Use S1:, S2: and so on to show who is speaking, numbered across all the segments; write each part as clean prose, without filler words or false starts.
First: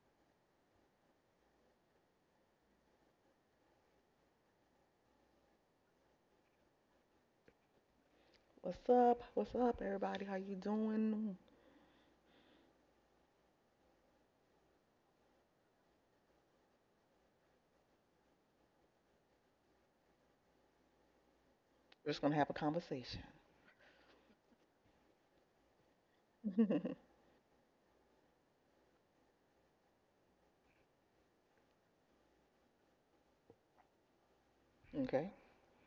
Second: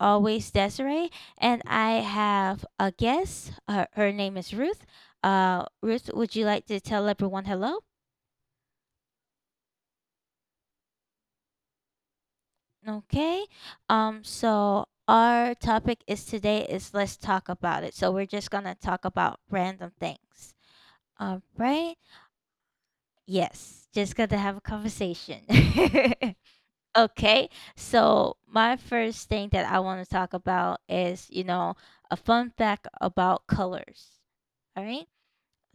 S1: always, Desiree, and I have a guest. Her name is Ruth. Ruth, would you like to tell everyone hello?
S2: What's up? What's up, everybody? How you doing?
S1: Okay. So our topic is today is let's talk about it. So we're just gonna talk about random things. All right.
S2: We're just gonna have a conversation.
S1: Yes. Just gonna have a conversation.
S2: Okay.
S1: Okay, so my first thing that I want to talk about is, a fun fact about colors. All right.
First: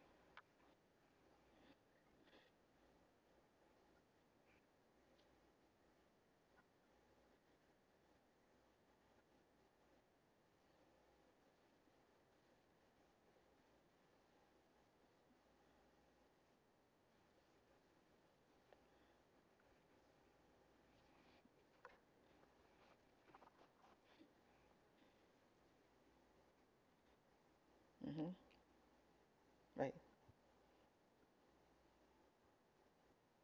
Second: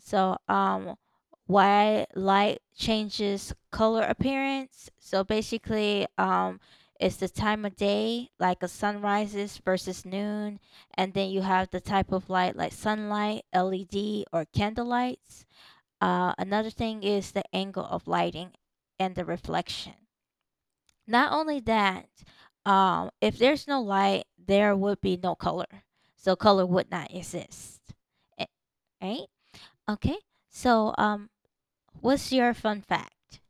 S1: So, why light changes color appearance. So basically, it's the time of day, like a sunrises versus noon, and then you have the type of light, like sunlight, LED, or candle lights. Another thing is the angle of lighting and the reflection. Not only that, if there's no light, there would be no color. So color would not exist.
S2: Hmm.
S1: Eh, Right?
S2: Right.
S1: Okay. So what's your fun fact?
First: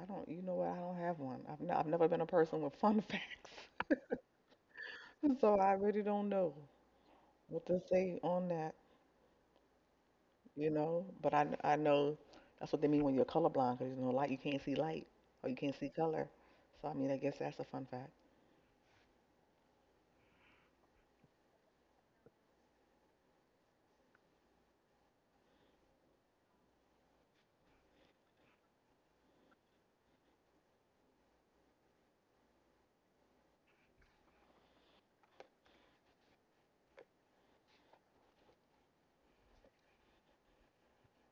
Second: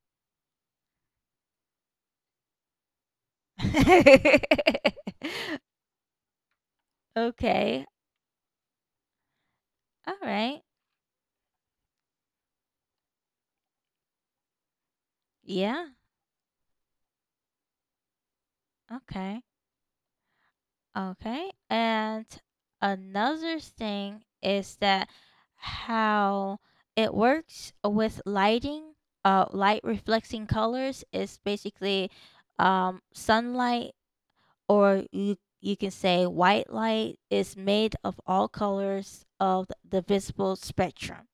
S2: I don't. You know what? I don't have one. I've never been a person with fun facts, so I really don't know what to
S1: Okay.
S2: say on that.
S1: All right.
S2: You know. But I know that's what they mean when you're colorblind, because you know light you can't see light or you can't see
S1: Yeah.
S2: color. So I mean, I guess that's a fun fact.
S1: Okay. Okay. And another thing is that how it works with lighting, light reflecting colors is basically sunlight, or you can say white light, is made of all colors of the visible spectrum.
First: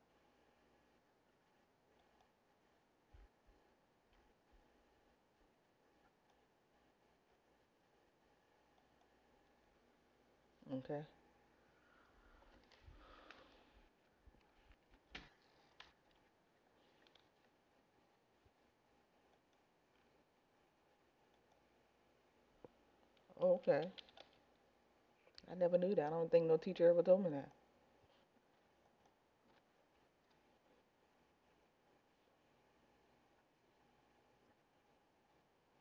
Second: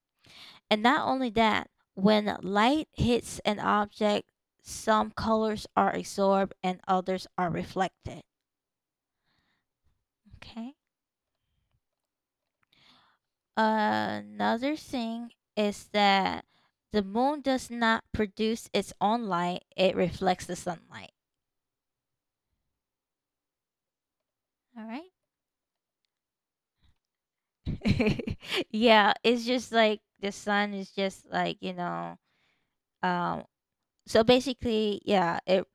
S1: And not only that, when light hits an object, some colors are absorbed and others are reflected. Okay.
S2: Okay.
S1: Another thing is that the moon does not produce its own light, it reflects the sunlight.
S2: Oh, okay.
S1: All
S2: I never knew that. I don't think no teacher ever told me that.
S1: right. Yeah, it's just like the sun is just like, um so basically, yeah, it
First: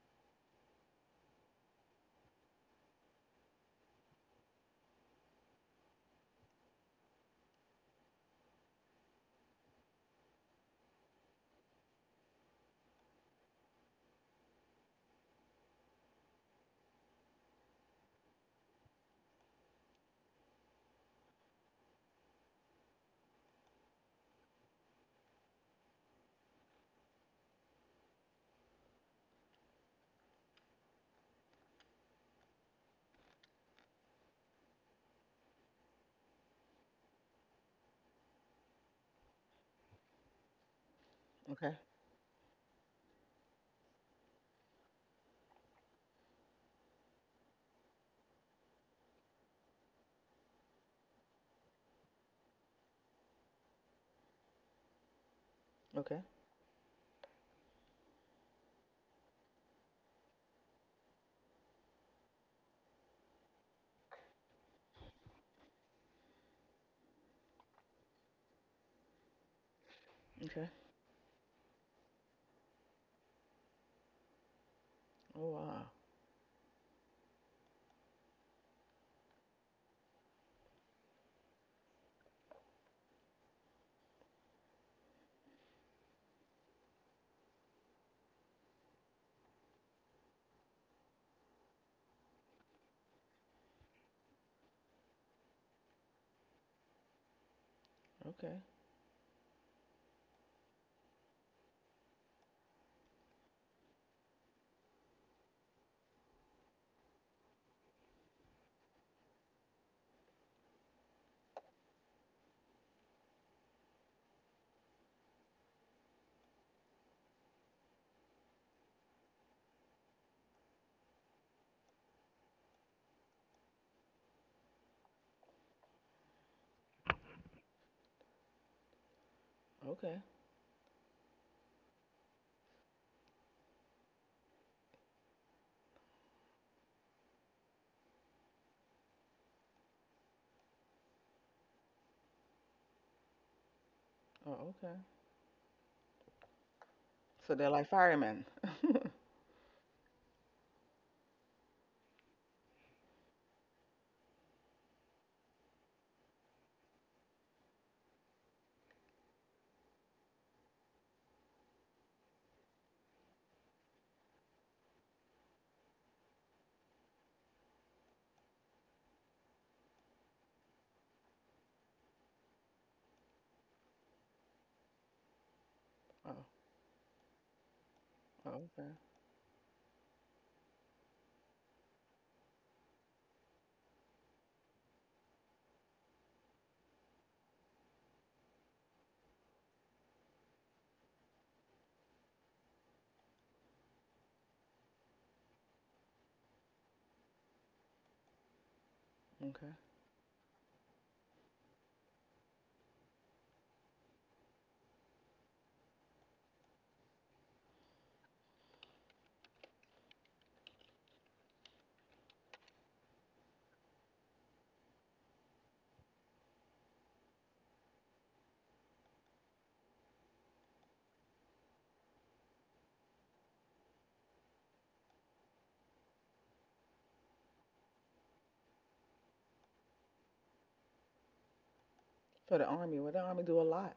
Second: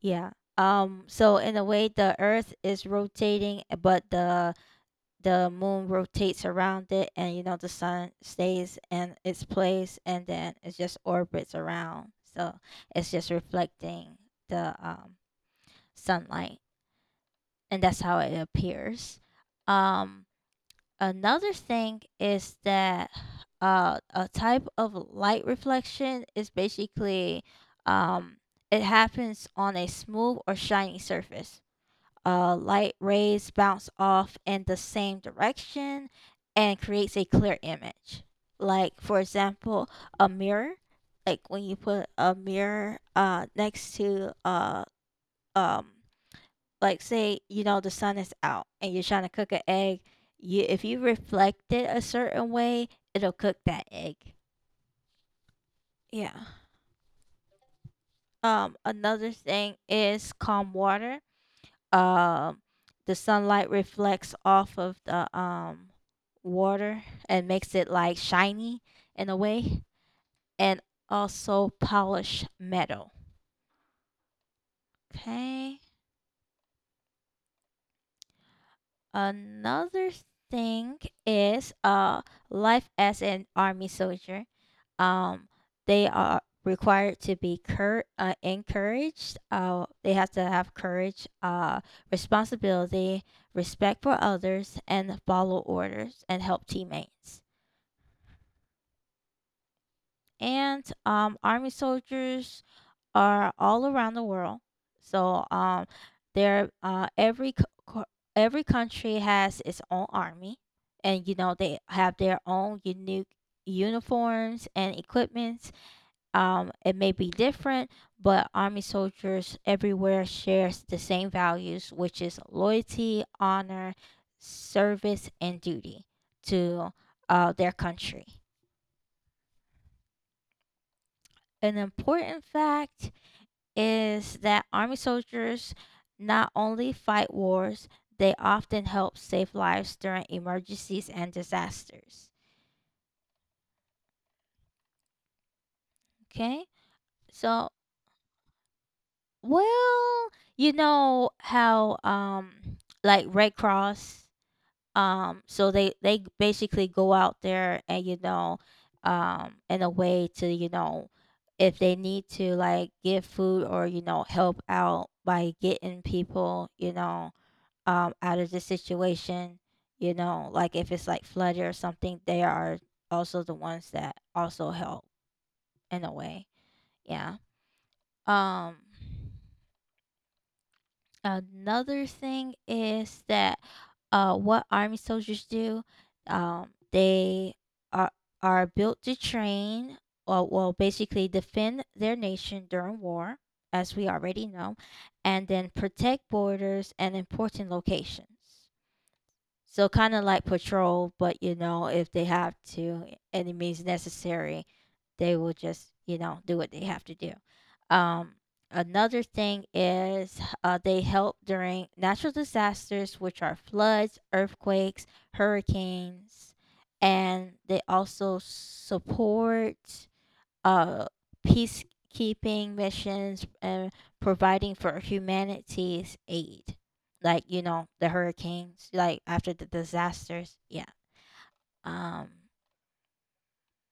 S1: yeah. So in a way the earth is rotating, but the moon rotates around it, and the sun stays in its place, and then it just orbits around. So it's just reflecting the sunlight, and that's how it appears. um, Another thing is that a type of light reflection is basically um, it happens on a smooth or shiny surface. Light rays bounce off in the same direction and creates a clear image. Like for example, a mirror. Like when
S2: Okay.
S1: you put a mirror next to um like say the sun is out and you're trying to cook an egg. You If you reflect it a certain way, it'll cook that egg.
S2: Okay.
S1: Yeah. Another thing is calm water. um the sunlight reflects off of the water and makes it like shiny in a way,
S2: Okay.
S1: and also polished metal.
S2: Oh,
S1: Okay.
S2: wow.
S1: Another thing is life as an army soldier. Um, they are required to be encouraged. They have to have courage, responsibility, respect for others, and follow orders and help teammates.
S2: Okay.
S1: And army soldiers are all around the world. So there, every c- co- every country has its own army, and they have their own unique uniforms and equipments. It may be different, but army soldiers everywhere shares the same values, which is loyalty, honor, service, and duty to their country.
S2: Okay.
S1: An important fact is that army soldiers not only fight wars, they often help save lives during emergencies and disasters.
S2: Oh, okay.
S1: Okay?
S2: So they're
S1: So,
S2: like firemen.
S1: well, you know how like Red Cross so they basically go out there, and in a way, to if they need to like give food, or help out by getting people, out of this situation. Like if it's like flooded or something, they are also the ones that also help in a
S2: Oh,
S1: way. Yeah.
S2: oh,
S1: Um,
S2: okay,
S1: Another thing is that what army soldiers do, they are built to train, or well, basically defend their nation during war, as we already know, and then protect borders and important locations.
S2: okay.
S1: So kind of like patrol, but if they have to, any means necessary, they will just do what they have to do. Um, Another thing is they help during natural disasters, which are floods, earthquakes, hurricanes, and they also support uh, peacekeeping missions and providing for humanity's aid, like the hurricanes, like after the disasters. Yeah. Um.
S2: For the army, well, the army do a lot.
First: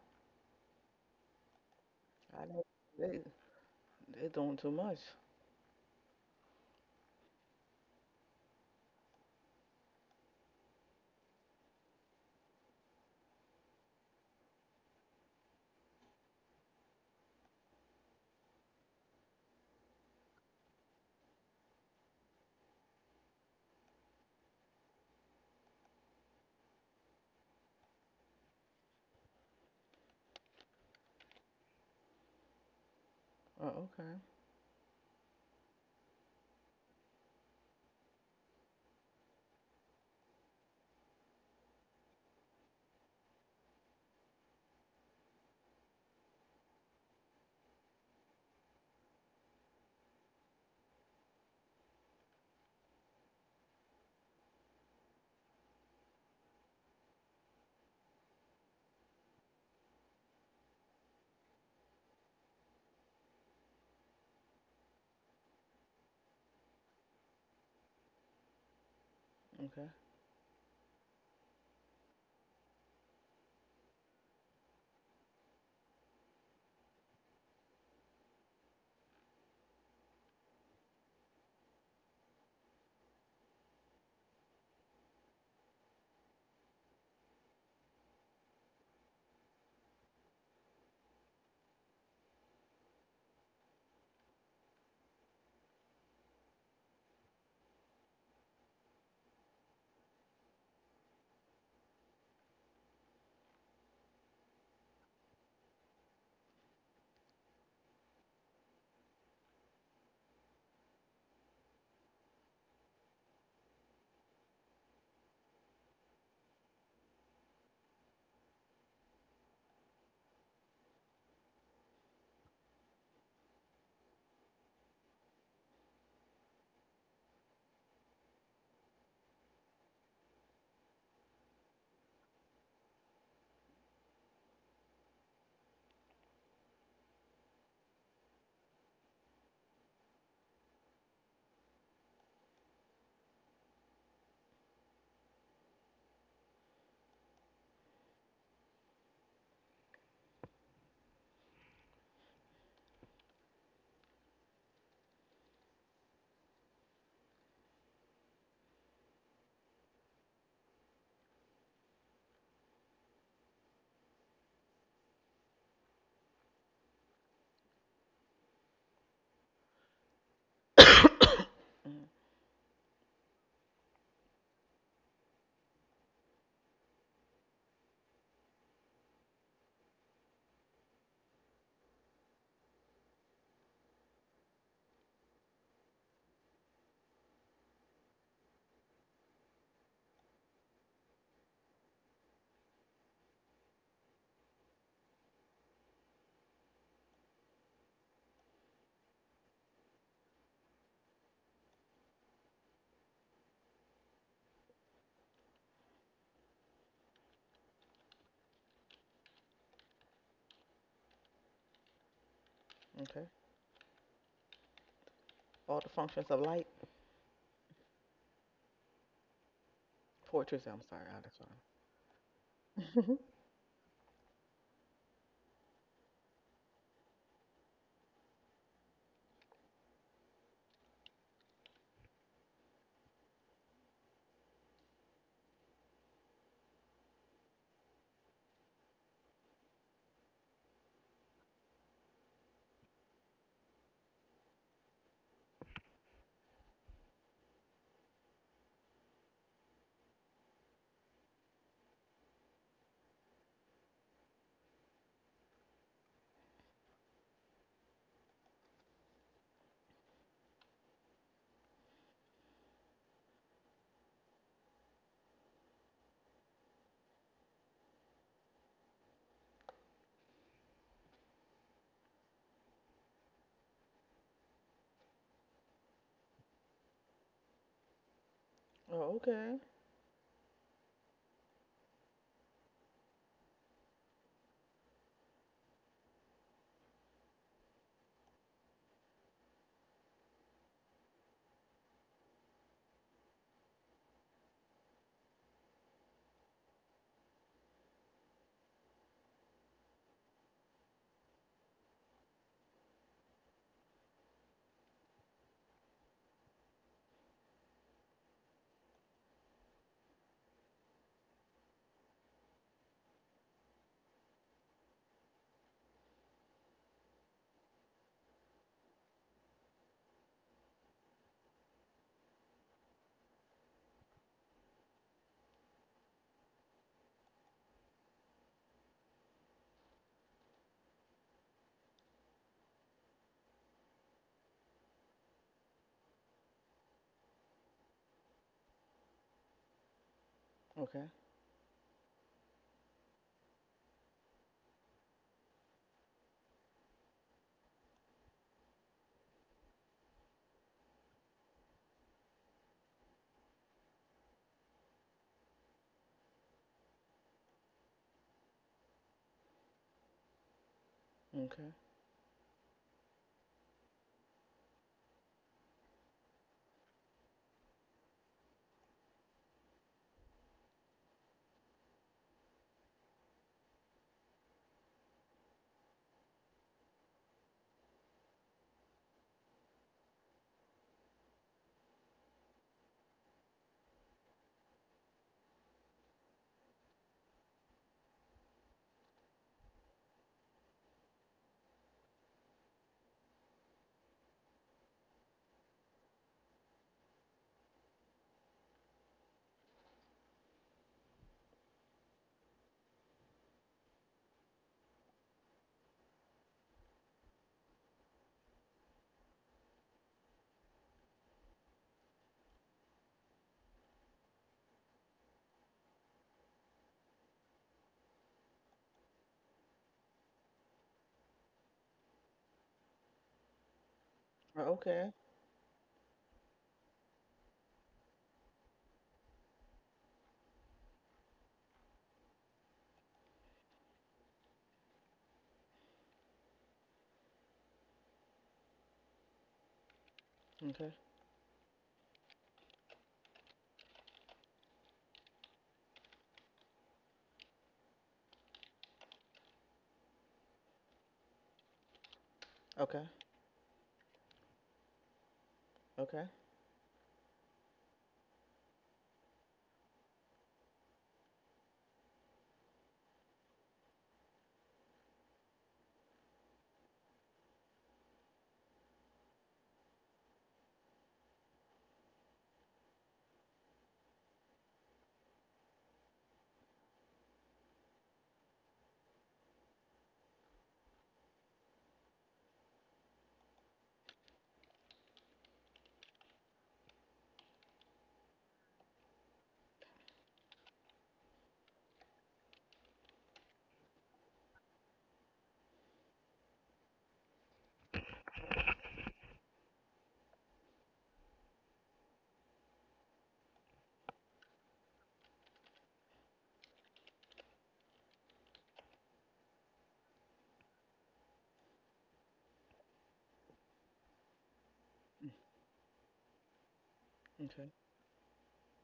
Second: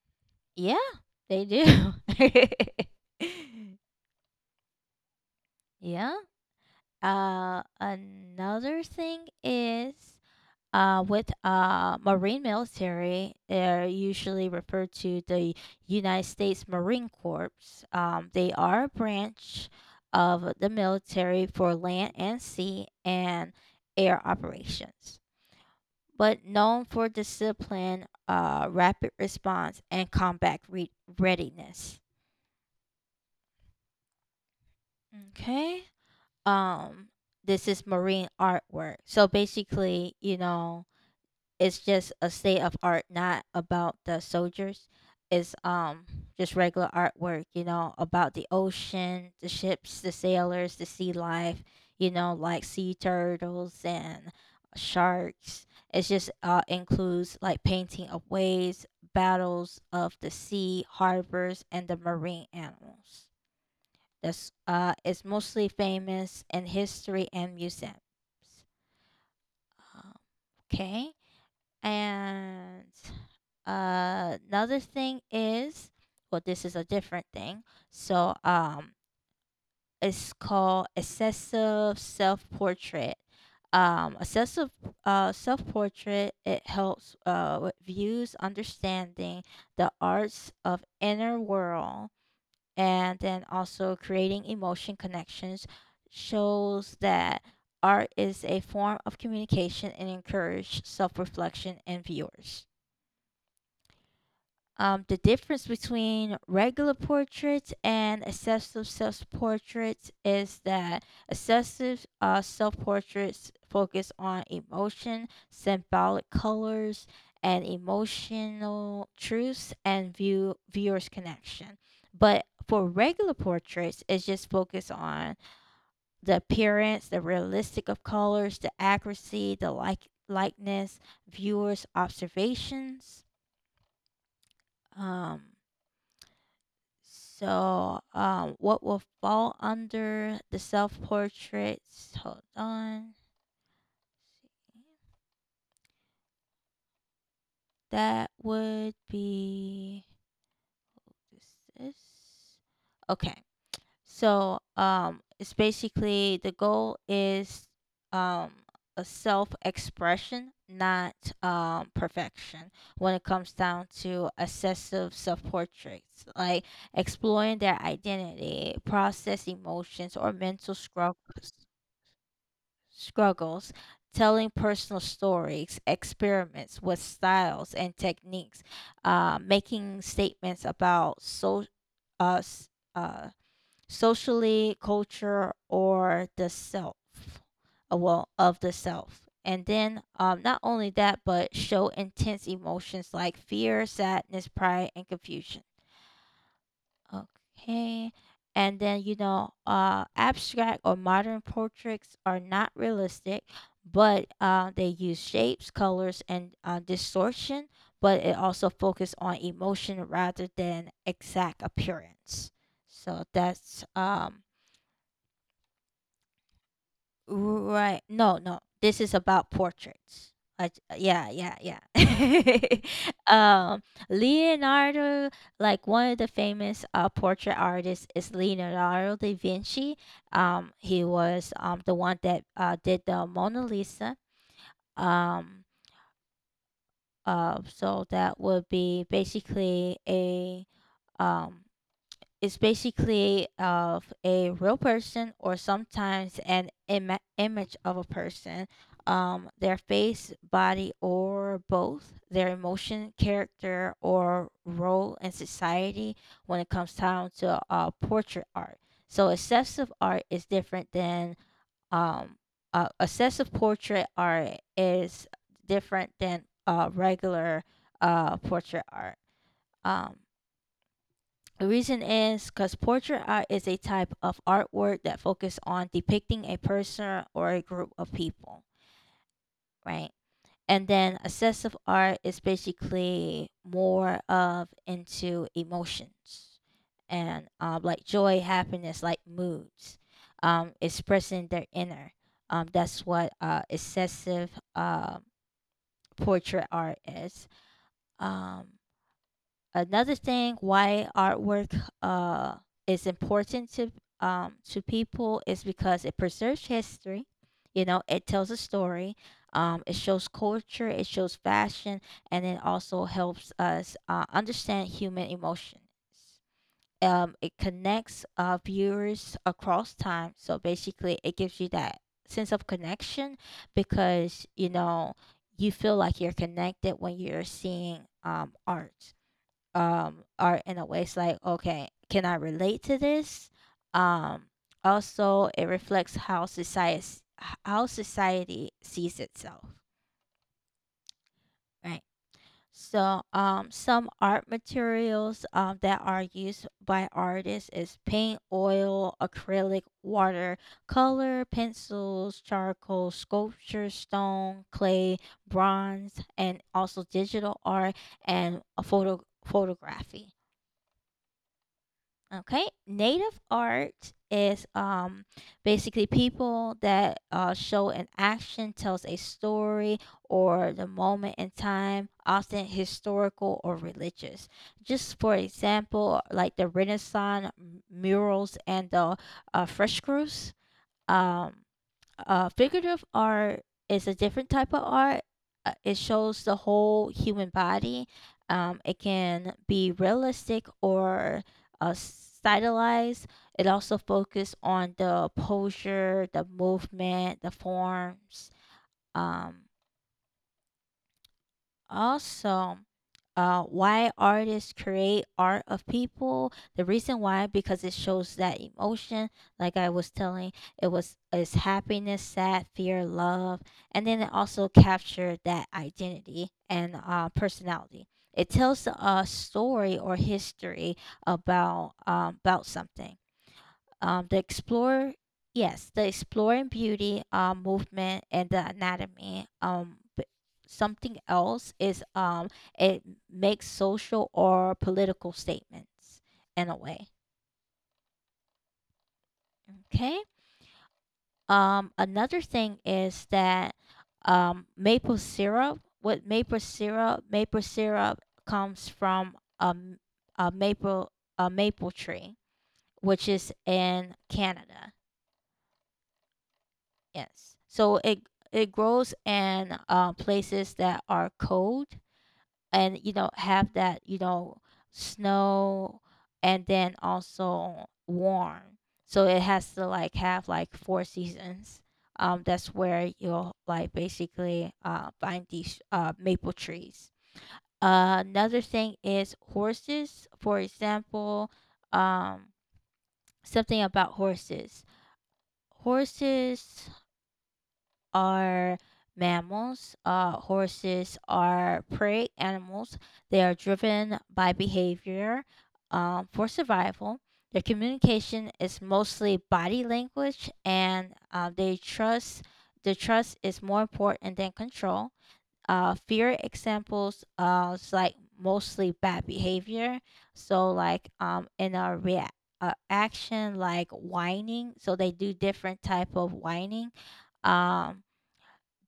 S1: Yeah, they
S2: I
S1: do.
S2: know they they doing too much.
S1: Yeah. Another thing is with Marine military, they're usually referred to the United States Marine Corps. They are a branch of the military for land and sea and air operations, but known for discipline, rapid response, and combat readiness.
S2: Oh, okay,
S1: Okay. Um, this is marine artwork. So basically, it's just a state of art, not about the soldiers. It's just regular artwork, about the ocean, the ships, the sailors, the sea life, like sea turtles and sharks. It's just includes like painting of waves, battles of the sea, harbors, and the marine animals. That's It's mostly famous in history and museums.
S2: okay,
S1: Okay. And another thing is, well, this is a different thing. So, it's called excessive self-portrait. Excessive self-portrait, it helps with views understanding the arts of inner world, and then also creating emotion connections, shows that art is a form of communication and encourage self-reflection in viewers. The difference between regular portraits and excessive self portraits is that excessive self portraits focus on emotion, symbolic colors, and emotional truths and viewers' connection. But for regular portraits, it's just focused on the appearance, the realistic of colors, the accuracy, the likeness, viewers' observations. Um, So, what will fall under the self portraits? Hold on. That would be this. Okay. So, it's basically the goal is um a self expression, not perfection. When it comes down to excessive self portraits, like exploring their identity, process emotions, or mental struggles.
S2: mm,
S1: struggles, telling personal stories, experiments with styles and techniques, making statements about uh, s- uh, socially, culture, or the self. Well, of the self. And then, not only that, but show intense emotions like fear, sadness, pride, and confusion. Okay. And then, abstract or modern portraits are not realistic, but they use shapes, colors, and distortion, but it also focuses on emotion rather than exact appearance. So
S2: okay.
S1: that's
S2: All the functions of light,
S1: Right. No, no. This is about portraits.
S2: portraits. I'm sorry,
S1: Yeah, yeah, yeah.
S2: sorry.
S1: um, Leonardo, like one of the famous portrait artists is Leonardo da Vinci. He was the one that did the Mona Lisa. Um, so that would be basically a um it's basically of a real person, or sometimes an image of a person, their face, body, or both, their emotion, character, or role in society when it comes down to portrait art. So, excessive art is different than um, excessive portrait art is different than regular portrait art. Um, the reason is because portrait art is a type of artwork that focuses on depicting a person or a group of people,
S2: Oh, okay,
S1: right? And then assessive art is basically more of into emotions, and like joy, happiness, like moods, expressing their inner. That's what excessive um portrait art is. Um, Another thing why artwork uh, is important to to people is because it preserves history. It tells a story. It shows culture. It shows fashion, and it also helps us understand human emotions. It connects viewers across time. So basically, it gives you that sense of connection, because you feel like you're connected when you're seeing art are in a way. It's like, okay, can I relate to this? um Also, it reflects how society sees itself,
S2: okay,
S1: right? So some art materials that are used by artists is paint, oil, acrylic, water color pencils, charcoal, sculpture, stone, clay, bronze, and also digital art, and a photo photography
S2: okay.
S1: Okay, native art is basically people that show an action, tells a story or the moment in time, often historical or religious. Just for example, like the Renaissance murals and the frescoes. Um, Figurative art is a different type of art. It shows the whole human body. It can be realistic or stylized. It also focuses on the posture, the movement, the forms. Um, Also, why artists create art of people. The reason why because it shows that emotion. Like I was telling, it's happiness, sad, fear, love, and then it also captured that identity and personality. It tells a story or history about about something, the
S2: Oh,
S1: explore
S2: okay,
S1: yes the exploring beauty, movement, and the anatomy. Something else is, it makes social or political statements in a way. Okay.
S2: okay,
S1: Another thing is that maple syrup comes from um, a maple a maple tree,
S2: okay,
S1: which is in Canada.
S2: okay,
S1: Yes. So it grows in places that are cold and have that snow and then also warm. So it has to like have like four seasons. That's where you'll like basically find these maple trees. Another thing is horses. For example, um, something about horses. Horses are mammals. Horses are prey animals. They are driven by behavior for survival. Their communication is mostly body language, and they trust. The trust is more important than control. Fear examples is like mostly bad behavior. So like in a react action like whining. So they do different type of whining.
S2: mm, okay,
S1: Um,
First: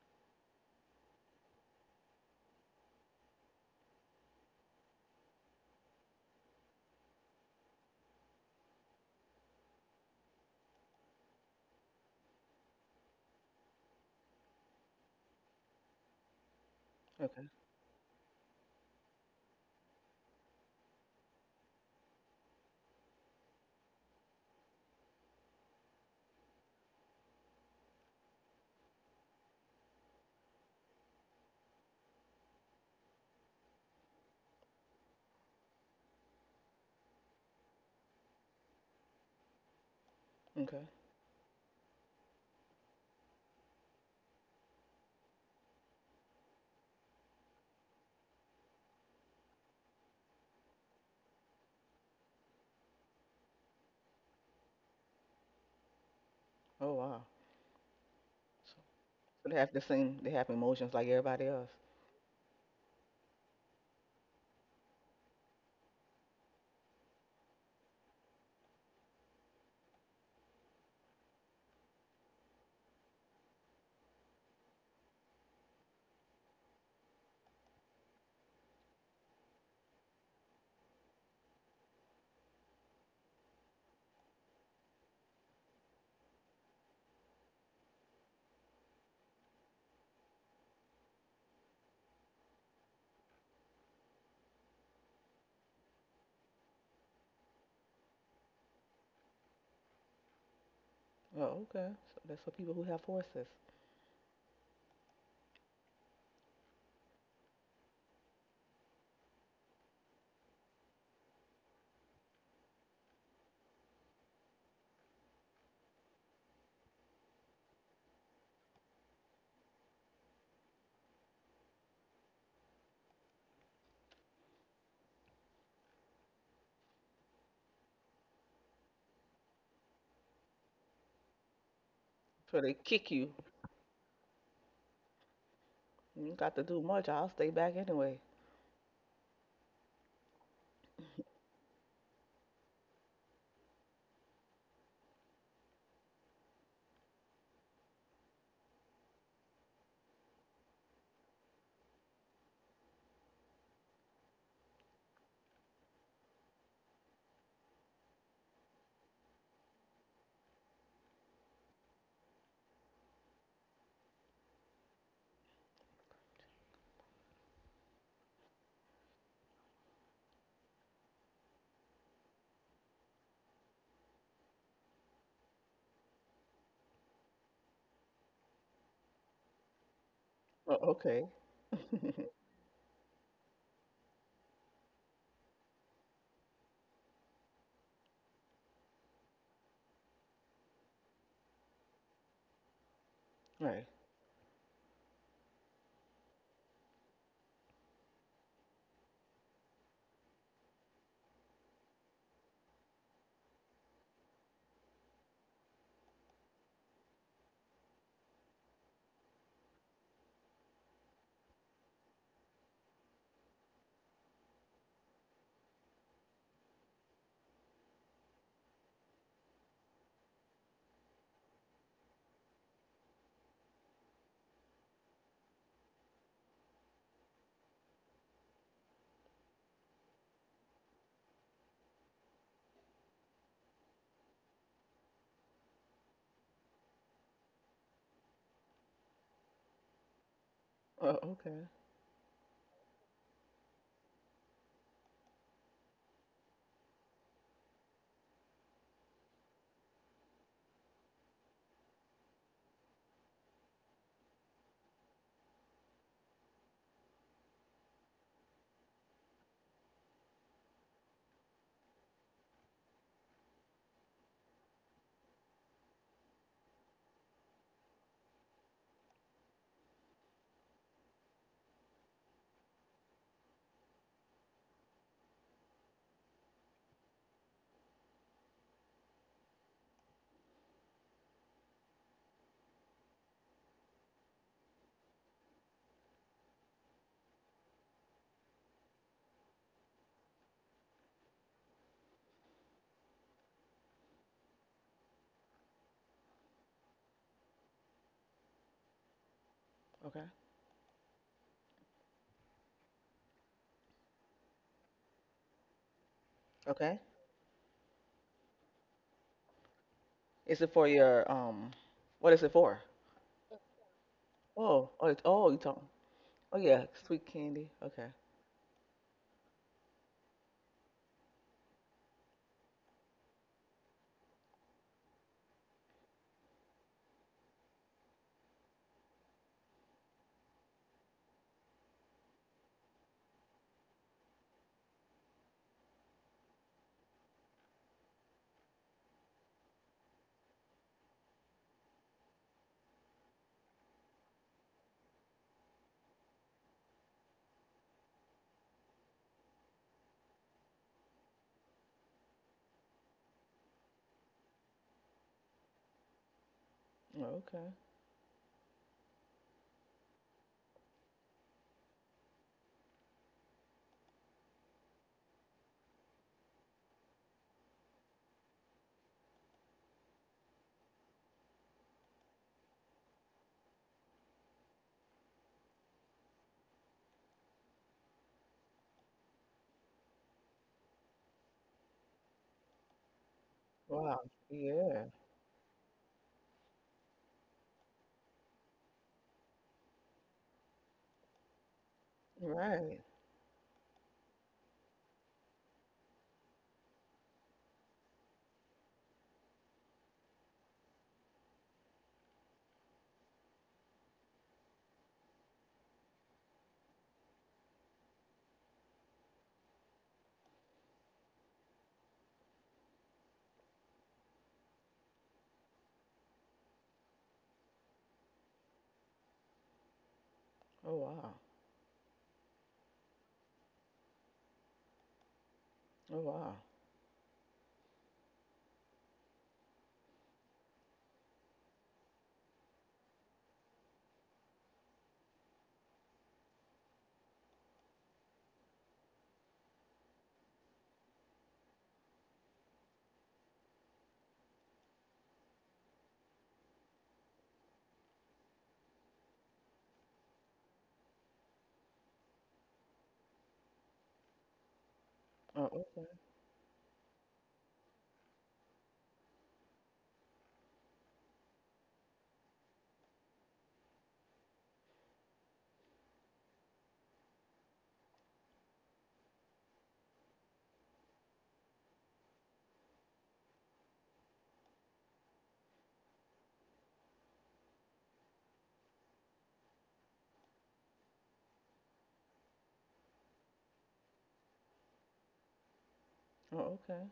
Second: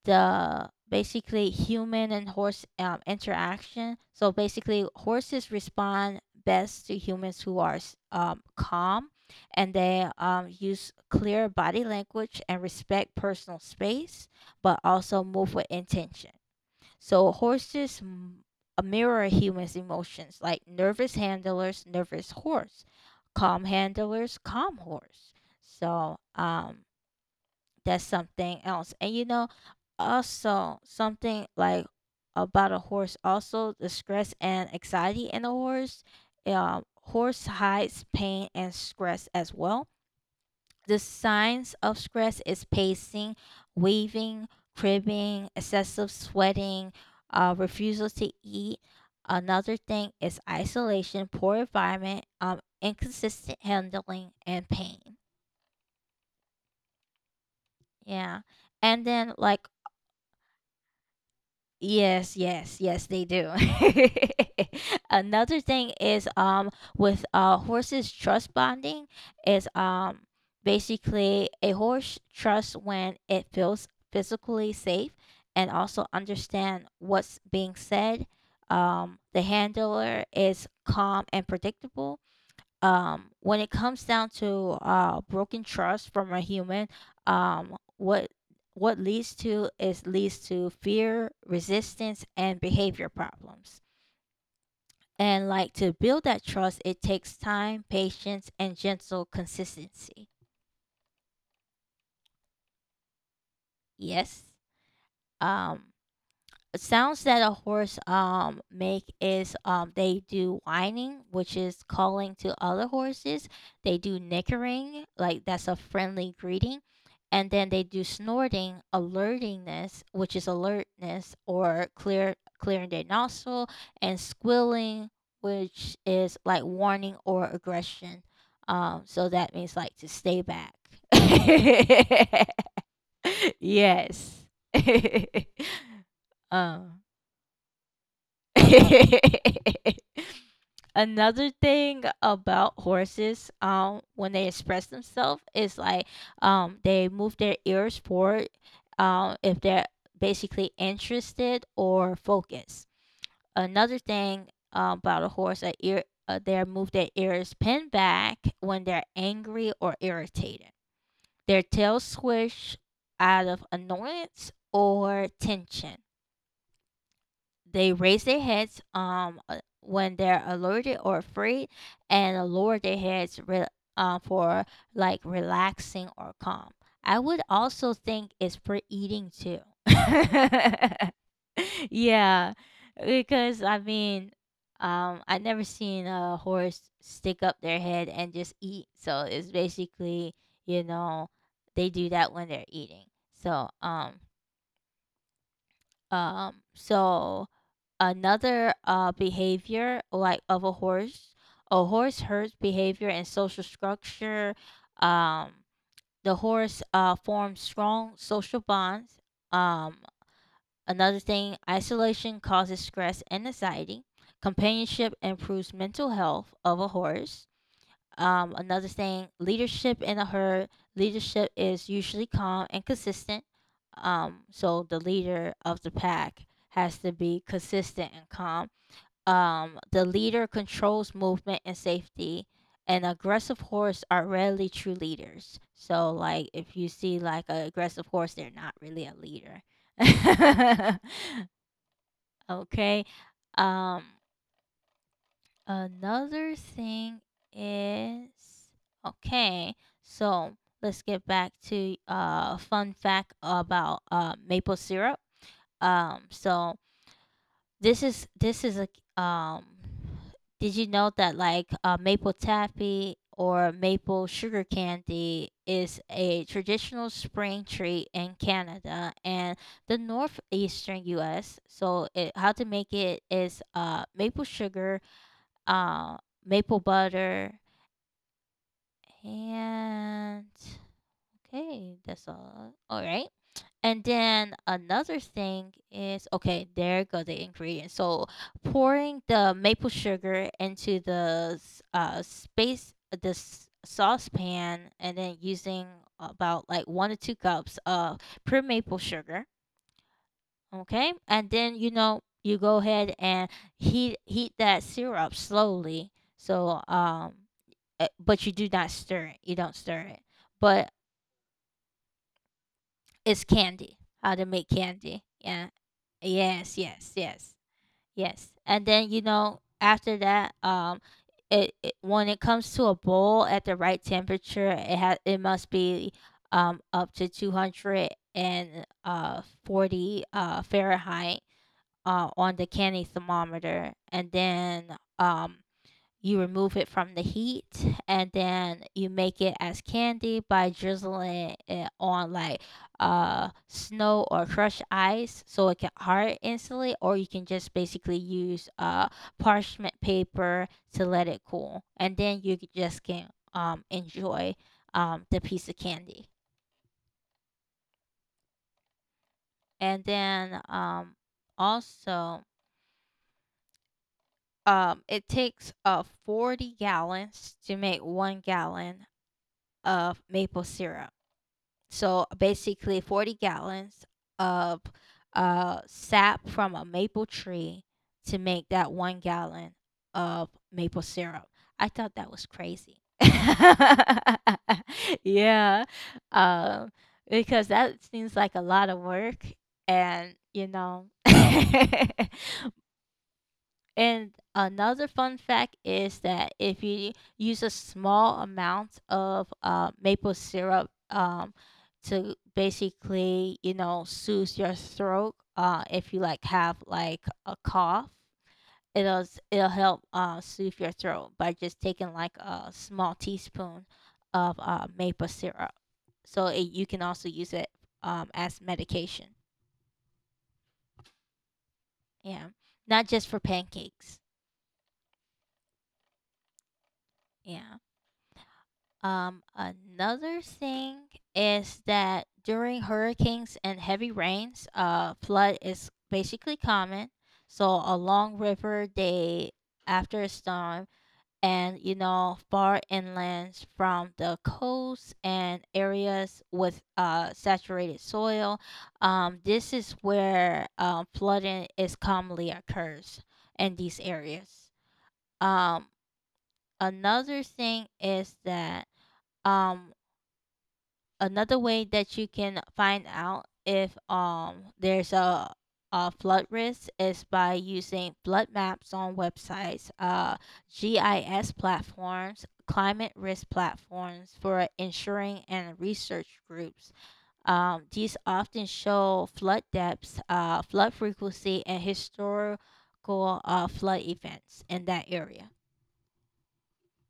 S1: the basically human and horse interaction. So basically, horses respond best to humans who are calm and they use clear body language and respect personal space, but also move with intention. So
S2: okay,
S1: horses mirror humans' emotions, like nervous handlers, nervous horse, calm handlers, calm horse. So that's something else. And also something like about a horse, also the stress and anxiety in a horse. Horse hides pain and stress as well.
S2: okay.
S1: The signs of stress is pacing, waving, cribbing, excessive sweating, refusal to eat. Another thing is isolation, poor environment, inconsistent handling, and pain.
S2: Oh, wow.
S1: Yeah.
S2: So,
S1: And then,
S2: they
S1: like.
S2: have the same. They have emotions like everybody else.
S1: Yes, yes, yes, they do. Another thing is with horses trust bonding is basically a horse trusts when it feels physically safe and also understand what's being said. The handler is calm and predictable. When it comes down to broken trust from a human, um what what leads to is leads to fear, resistance, and behavior problems. And like, to build that trust, it takes time, patience, and gentle consistency.
S2: Oh, okay. So that's for people who have horses.
S1: Yes. um Sounds that a horse make is they do whining, which is calling to other horses. They do nickering, like that's a friendly greeting, and then they do snorting, alertingness, which is alertness or clearing their nostril, and squealing, which is like warning or aggression. So that means like to stay back.
S2: So they kick you.
S1: Yes.
S2: You ain't got to do
S1: um
S2: much. I'll stay back anyway.
S1: Another thing about horses, when they express themselves is like, they move their ears forward, if they're basically interested or focused. Another thing about a horse, a ear, they move their ears pinned back when they're angry or irritated. Their tails swish out of annoyance or tension. They raise their heads when they're alerted or afraid, and lower their heads for like relaxing or calm. I would also think it's for eating too.
S2: Oh, okay.
S1: Yeah, because I mean I never seen a horse stick up their head and just eat, so it's basically, you know they do that when they're eating, so
S2: Right.
S1: um, so another behavior like of a horse. A horse herds behavior and social structure. Um, the horse forms strong social bonds. Um, another thing, isolation causes stress and anxiety. Companionship improves mental health of a horse. Another thing, leadership in a herd. Leadership is usually calm and consistent. So the leader of the pack has to be consistent and calm. The leader controls movement and safety. And aggressive horse are rarely true leaders. So like if you see like an aggressive horse, they're not really a leader.
S2: Oh, okay.
S1: Okay. Um, Another thing is okay. So let's get back to a fun fact about maple syrup. So this is a. Did you know that like maple taffy or maple sugar candy is a traditional spring treat in Canada and the northeastern U.S.? So it, how to make it is maple sugar, uh, maple butter, and okay, that's all. All right. And then another thing is okay, there go the ingredients. So pouring the maple sugar into the space, this saucepan, and then using about like 1 to 2 cups of pure maple sugar.
S2: Okay.
S1: Okay, and then you know, you go ahead and heat that syrup slowly, so
S2: Okay.
S1: but you do not stir it, you don't stir it,
S2: Is it
S1: but
S2: for your um? What is it for?
S1: it's candy. How to make
S2: Oh, oh,
S1: candy.
S2: it- oh, you
S1: Yeah.
S2: talking? Oh
S1: Yes,
S2: yeah,
S1: yes,
S2: sweet
S1: yes.
S2: candy. Okay.
S1: Yes, and then you know after that, it, when it comes to a bowl at the right temperature, it has, it must be up to 200 and 40 Fahrenheit on the candy thermometer, and then, um, you remove it from the heat, and then you make it as candy by drizzling it on like snow or crushed ice so it can hard instantly, or you can just basically use parchment paper to let it cool, and then you just can enjoy the piece of candy.
S2: Oh, okay.
S1: And then also. It takes 40 gallons to make 1 gallon of maple syrup. So basically, 40 gallons of sap from a maple tree to make that 1 gallon of maple syrup. I thought that was crazy.
S2: Wow. Yeah.
S1: Yeah, um, because that seems like a lot of work, and you know.
S2: Right.
S1: And another fun fact is that if you use a small amount of maple syrup to basically, soothe your throat, if you like have like a cough, it'll it'll help soothe your throat by just taking like a small teaspoon of maple syrup. So it, you can also use it as medication.
S2: Oh, wow.
S1: Yeah, not just for pancakes.
S2: Oh, wow.
S1: Yeah. Another thing is that during hurricanes and heavy rains, flood is basically common. So along river day after a storm, and you know far inland from the coast and areas with saturated soil, this is where flooding is commonly occurs in these areas.
S2: Oh,
S1: Um,
S2: okay.
S1: another thing is that um another way that you can find out if there's a flood risk is by using flood maps on websites, GIS platforms, climate risk platforms for ensuring and research groups. These often show flood depths, flood frequency, and historical flood events in that area.
S2: Oh, okay.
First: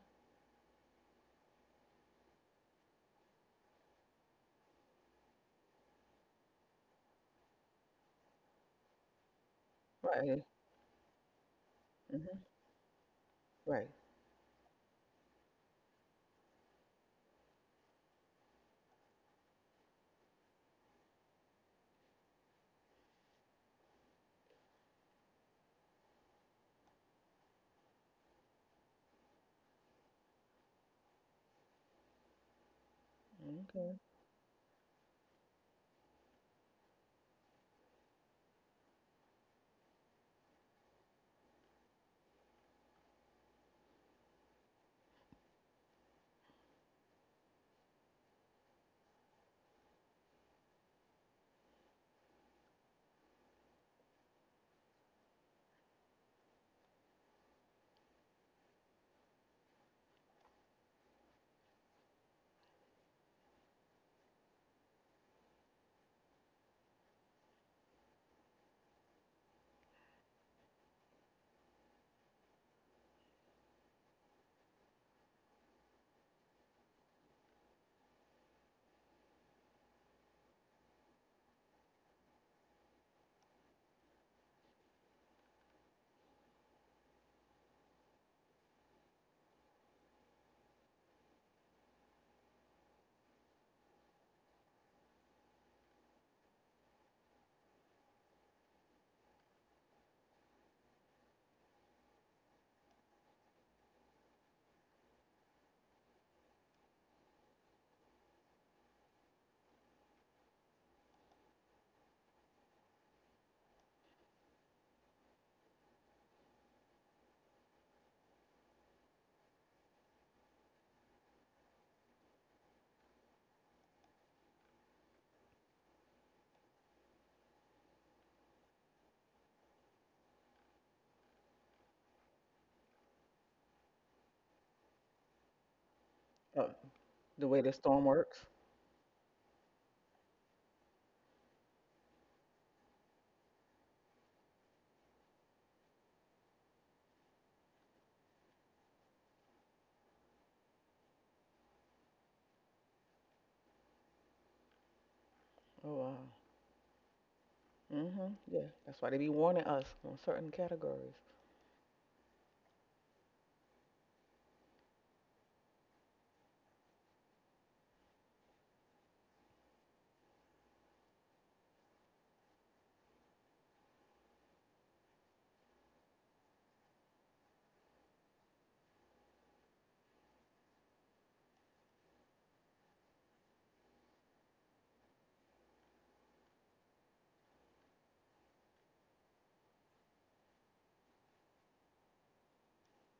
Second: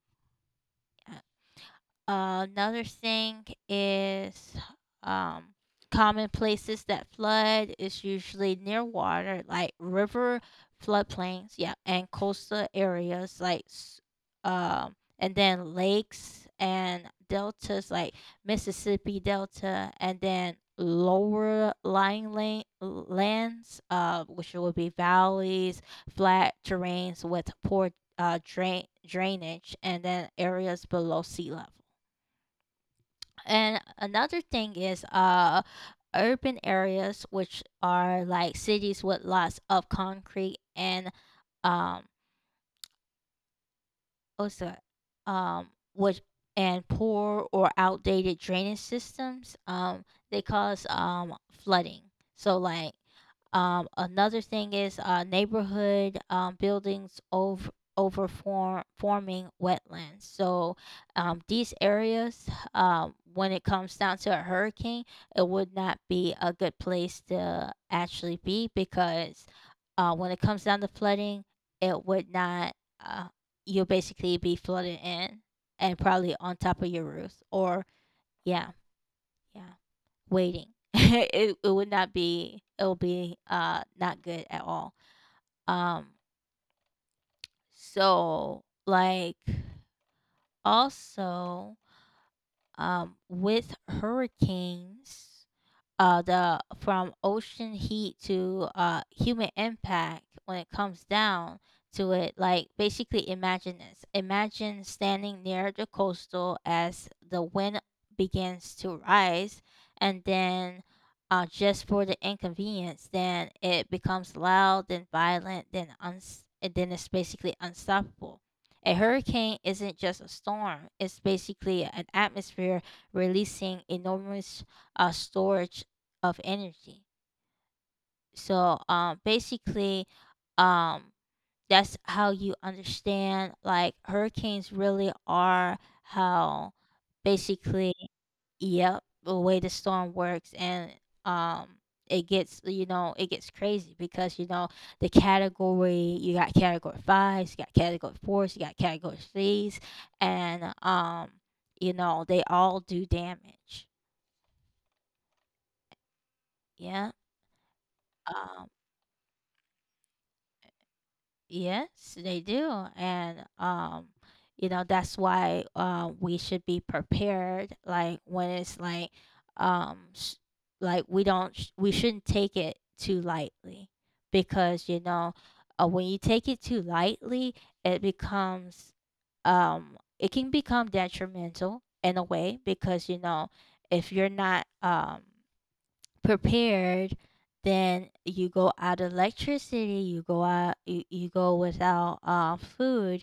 S1: Another thing is um, common places that flood is usually near water, like river
S2: Right.
S1: floodplains, yeah, and
S2: Mhm.
S1: coastal areas, like
S2: Right.
S1: and then lakes and deltas, like Mississippi Delta, and then lower lying lands, which would be valleys, flat terrains with poor drainage, and then areas below sea level. And
S2: Okay.
S1: another thing is urban areas, which are like cities with lots of concrete and um what's that, um which and poor or outdated drainage systems, they cause, flooding. So like, another thing is neighborhood, buildings over forming wetlands. So these areas, when it comes down to a hurricane, it would not be a good place to actually be, because when it comes down to flooding, it would not. Uh, you'll basically be flooded in, and probably on top of your roof, or yeah, yeah, waiting. It would not be. It will be not good at all. Um so like, also, with hurricanes, the from ocean heat to human impact, when it comes down to it, like basically imagine this, imagine standing near the coastal as the wind begins to rise, and then just for the inconvenience, then it becomes loud, then violent, then and then it's basically unstoppable. A hurricane isn't just a storm, it's basically an atmosphere releasing enormous storage of energy. So basically, um that's how you understand like hurricanes really are, how
S2: Oh, the way the
S1: basically,
S2: storm works.
S1: yep, the way the storm works. And um it gets crazy, because the category, you got category fives, you got category fours, you got category threes, and you know they all do damage.
S2: Oh, wow.
S1: Yeah.
S2: Mhm. Yeah.
S1: um
S2: That's why they be warning us on certain categories.
S1: Yes, they do. And you know that's why we should be prepared, like when it's like s like we don't sh- we shouldn't take it too lightly because you know, when you take it too lightly it becomes it can become detrimental in a way because you know, if you're not prepared, then you go out of electricity, you go out, you go without food.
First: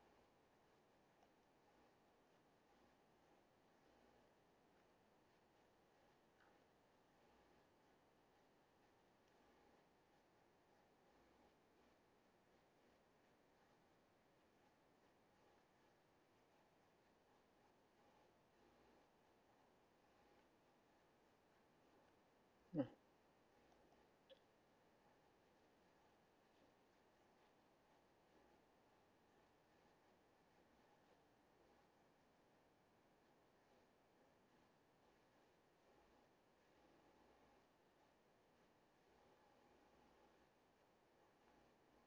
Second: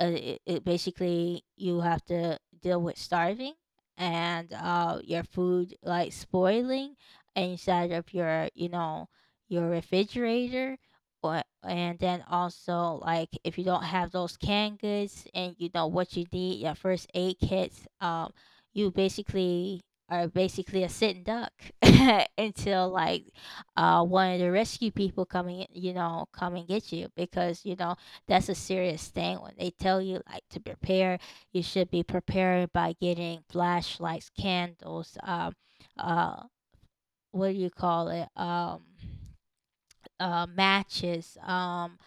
S1: It basically you have to deal with starving, and your food like spoiling inside of your, your refrigerator. Or, and then also, like, if you don't have those canned goods, and, you know, what you need, your first aid kits, you basically are basically a sitting duck
S2: Hmm.
S1: until, like, one of the rescue people, you know, come and get you, because, you know, that's a serious thing when they tell you, like, to prepare. You should be prepared by getting flashlights, candles, uh what do you call it, matches, um